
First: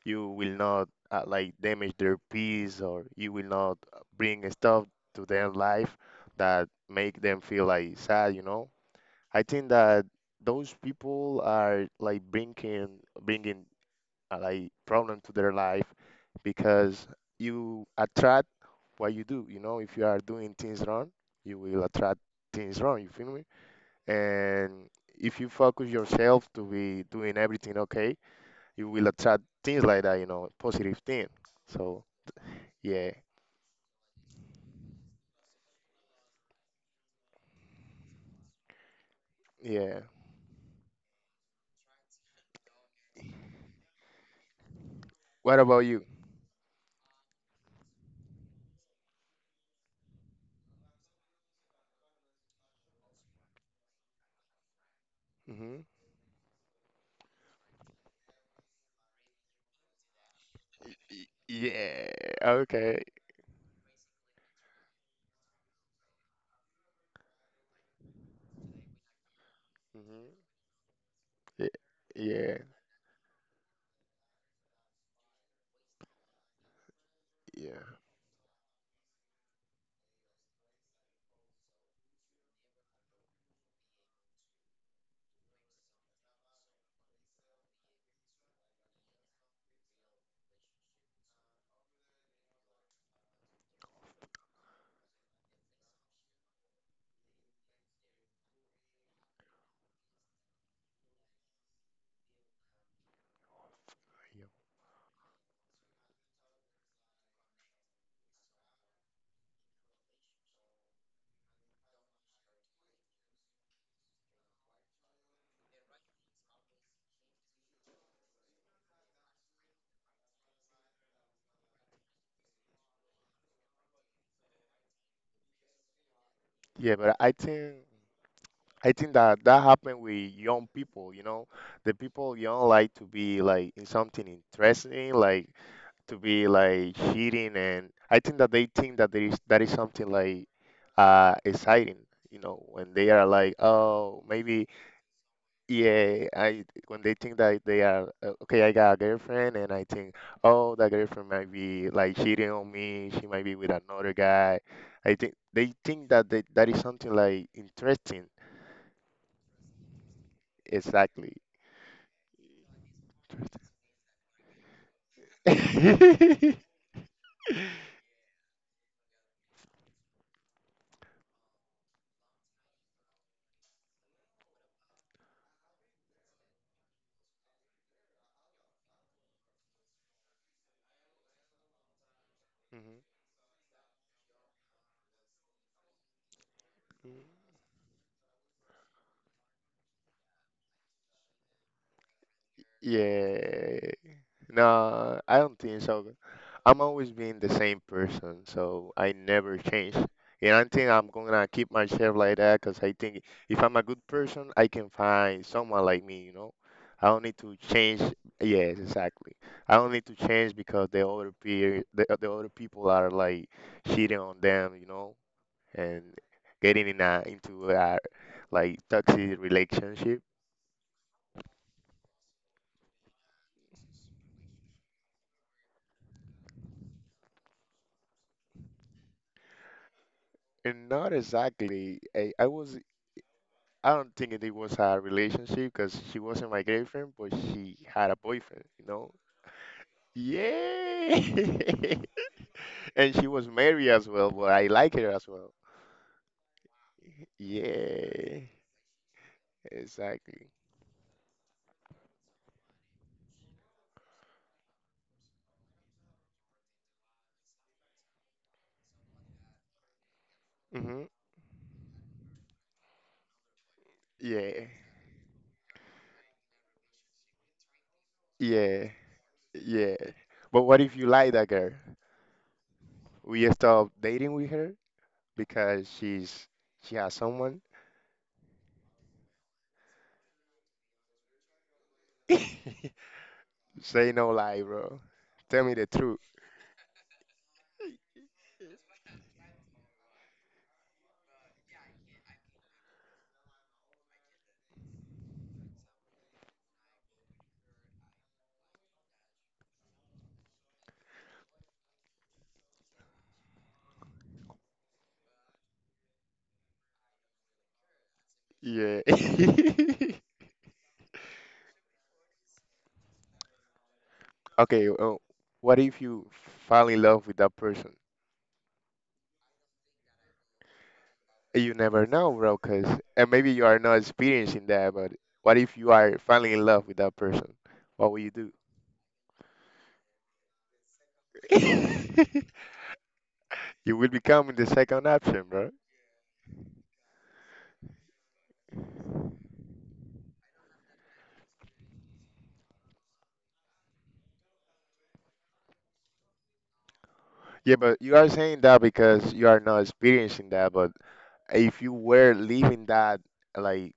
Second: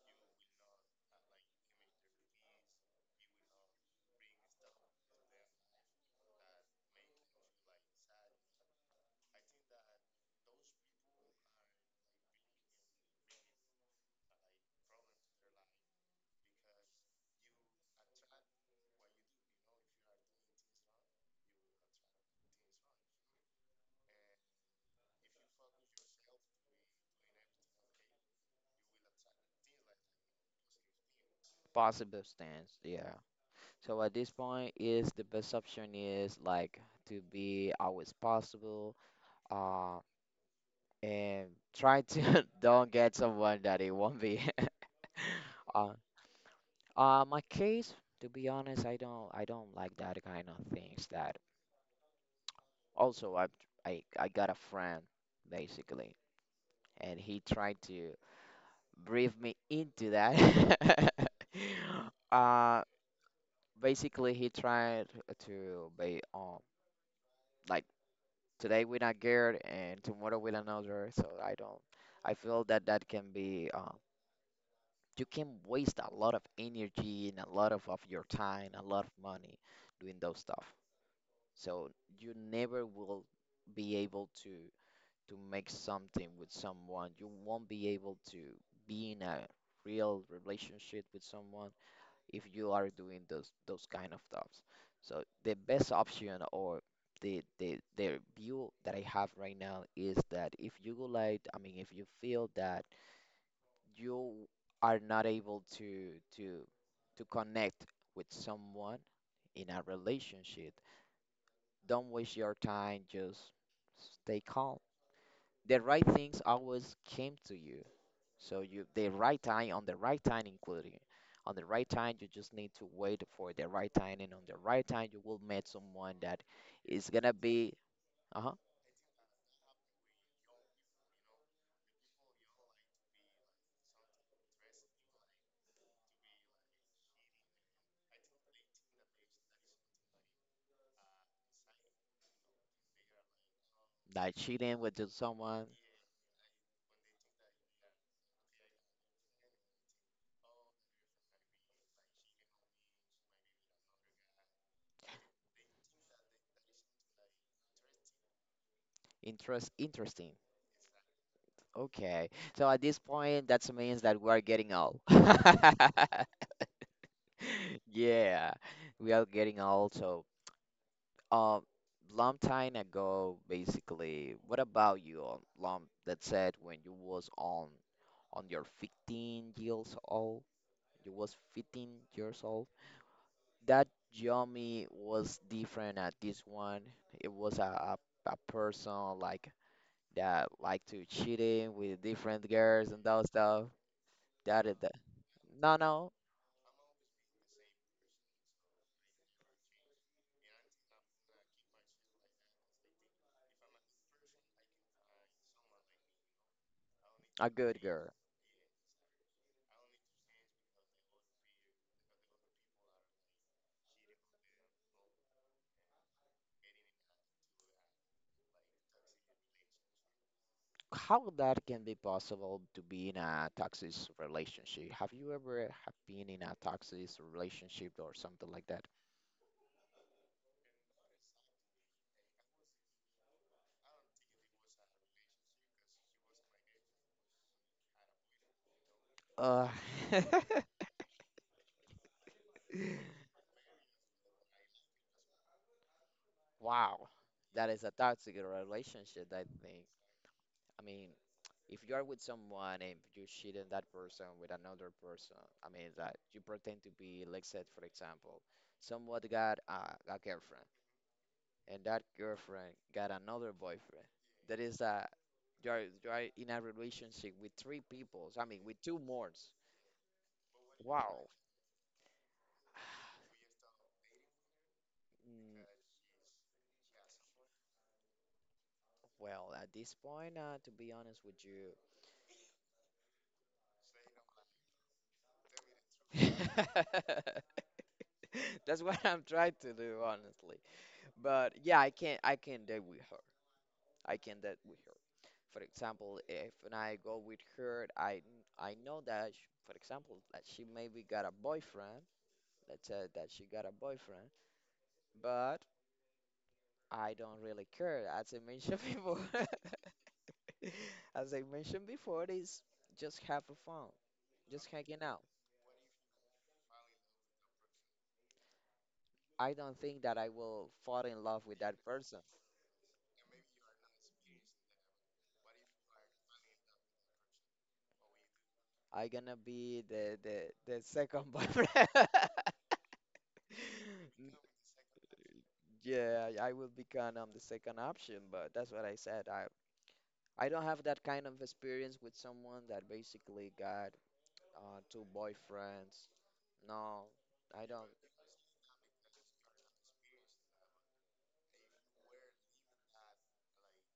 Speaker 2: you will not like damage their peace or you will not bring stuff to their life that make them feel like sad, you know. I think that those people are like bringing like problem to their life because you attract what you do. You know, if you are doing things wrong, you will attract things wrong. You feel me? And if you focus yourself to be doing everything okay, you will attract things like that. You know, positive thing. So
Speaker 1: Positive stance,
Speaker 2: yeah,
Speaker 1: yeah. So at this point, is the best option is like to be always possible, uh,
Speaker 2: yeah.
Speaker 1: and try to don't get someone that it won't be.
Speaker 2: What about
Speaker 1: Uh,
Speaker 2: you?
Speaker 1: my case, to be honest, I don't like that kind of things. That also, I got a friend
Speaker 2: Hmm.
Speaker 1: basically, and he tried to brief me into that.
Speaker 2: Y- Yeah.
Speaker 1: Uh,
Speaker 2: Okay.
Speaker 1: basically he tried to be like today with a girl and tomorrow
Speaker 2: Hmm.
Speaker 1: with another so I
Speaker 2: Yeah.
Speaker 1: don't I
Speaker 2: Yeah.
Speaker 1: feel that that can be you can waste a lot of energy and a lot
Speaker 2: Yeah.
Speaker 1: of your time a lot of money doing those stuff so you never will be able to make something with someone you won't be able to be in a real relationship with someone if you are doing those kind of stuffs. So the best option or the view that I have right now is that if you would like, I mean, if you feel that
Speaker 2: Yeah.
Speaker 1: you are not able to to to connect with someone in a relationship, don't waste your time, just stay calm. The right things always came to you. So you the right time on the right time including on the right time you just need to wait for the right time and on the right time you will meet someone that
Speaker 2: Yeah,
Speaker 1: is
Speaker 2: but I
Speaker 1: gonna be
Speaker 2: think.
Speaker 1: uh-huh
Speaker 2: I think that that happened with young people, you know, the people young like to be like in something interesting, like to be like cheating, and I think that they think that there is that is something like exciting, you know, when they are like, oh,
Speaker 1: that
Speaker 2: maybe
Speaker 1: cheating with the someone
Speaker 2: yeah, I when they think that they are okay, I got a girlfriend, and I think, oh, that girlfriend might be like cheating on me, she might be with another guy. I think they think that that is something like interesting.
Speaker 1: interest interesting.
Speaker 2: Exactly.
Speaker 1: Okay. So at this point that means that we are getting old.
Speaker 2: Interesting.
Speaker 1: Yeah. We are getting old so um long time ago basically what about you on long that said when you was on your 15 years old you was 15 years old that Yomi was different at this one it
Speaker 2: Mm-hmm.
Speaker 1: was a, a person like that like to cheating with different girls and those stuff
Speaker 2: Yeah.
Speaker 1: that is
Speaker 2: No, I don't
Speaker 1: no
Speaker 2: think so.
Speaker 1: no
Speaker 2: I'm always being the same person, so I never change. And I think I'm gonna keep myself like that because I think if I'm a good person, I can find someone like me, you know? I don't need
Speaker 1: a
Speaker 2: to
Speaker 1: good
Speaker 2: change.
Speaker 1: girl
Speaker 2: Yes, exactly. I don't need to change because the other people are like cheating on them, you know, and getting in into a like toxic relationship.
Speaker 1: how that can be possible to be in a toxic relationship have you ever have been in a toxic relationship or something like that
Speaker 2: And not exactly. I was. I don't think it was a relationship because she wasn't my girlfriend, but she had a boyfriend. You know.
Speaker 1: uh
Speaker 2: Yeah. And she was married as well, but I like her as well.
Speaker 1: wow that is a toxic
Speaker 2: Yeah.
Speaker 1: relationship I think.
Speaker 2: Exactly.
Speaker 1: I mean, if you are with someone and you cheat on that person with another person, I mean that you pretend to be, let's say, for example, someone got a girlfriend
Speaker 2: Hmm.
Speaker 1: and that girlfriend got another boyfriend. That
Speaker 2: Yeah.
Speaker 1: is that you are in a relationship with three people. I mean, with
Speaker 2: Yeah.
Speaker 1: two more.
Speaker 2: Yeah. But what if you
Speaker 1: Wow.
Speaker 2: like that girl? Will you stop dating with her
Speaker 1: Mm,
Speaker 2: because she has someone?
Speaker 1: well, at this point, to be honest with
Speaker 2: Say no lie, bro. Tell me the truth.
Speaker 1: you, that's what I'm trying to do, honestly. But yeah, I can date with her. I can date with her. For example, if when I go with her, I know that sh for example that she maybe got a boyfriend. Let's say that she got a boyfriend, but I don't really care. As I mentioned
Speaker 2: Yeah.
Speaker 1: before, as I mentioned before, it is just have a fun, just
Speaker 2: Okay,
Speaker 1: hanging out.
Speaker 2: what if you fall in love with that person?
Speaker 1: I don't think that I will fall in love with
Speaker 2: You
Speaker 1: that
Speaker 2: never
Speaker 1: person.
Speaker 2: know, bro. Because and maybe you are not experiencing that, but what if you are falling in love with that person? What will you do?
Speaker 1: I gonna be the second boyfriend.
Speaker 2: You will become the second option, bro.
Speaker 1: Yeah, I will be kind of the second option, but that's what I said. I don't have that kind of experience with someone that basically got two boyfriends. No, I
Speaker 2: Yeah,
Speaker 1: don't.
Speaker 2: but you are saying that because you are not experiencing that, but if you were living that, like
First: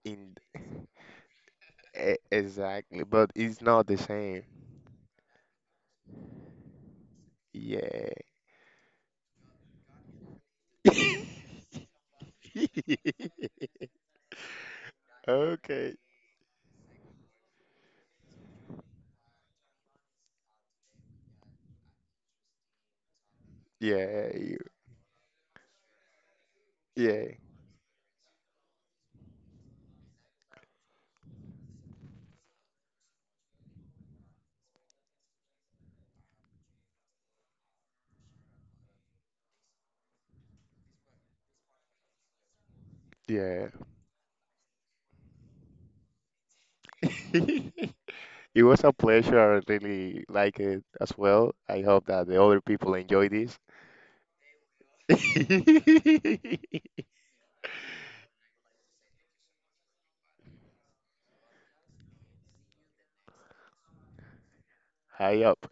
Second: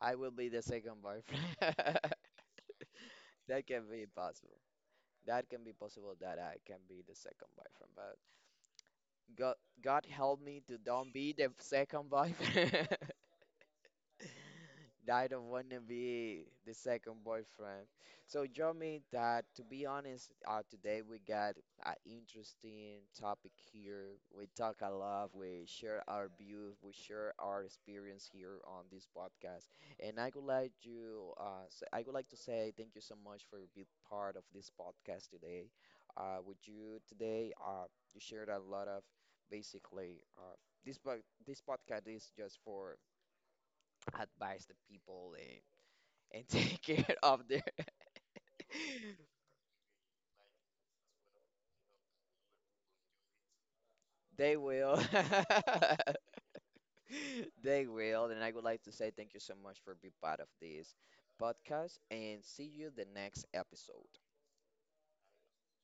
Speaker 1: I will
Speaker 2: in
Speaker 1: be the second boyfriend.
Speaker 2: e- exactly, but it's
Speaker 1: That
Speaker 2: not
Speaker 1: can
Speaker 2: the
Speaker 1: be
Speaker 2: same.
Speaker 1: possible. That can be possible that I can be the second boyfriend, but
Speaker 2: Yeah.
Speaker 1: God, God help me to don't be the second boyfriend. I don't want to
Speaker 2: Okay.
Speaker 1: be the second boyfriend. So, Jomi, that to be honest, today we got an interesting topic here.
Speaker 2: Yeah,
Speaker 1: We talk a lot, we share our views, we
Speaker 2: yeah,
Speaker 1: share our experience here on this podcast. And I would like you, I would like to say thank you so much for being part of this podcast today. With you today, you shared a lot of basically this podcast is just for
Speaker 2: yeah.
Speaker 1: advise the people and take care of their
Speaker 2: It was a pleasure. I really like it as well. I hope that the other people enjoy this.
Speaker 1: they will they will and I would like to say thank you so much for being part of this podcast and see you the next episode
Speaker 2: High up.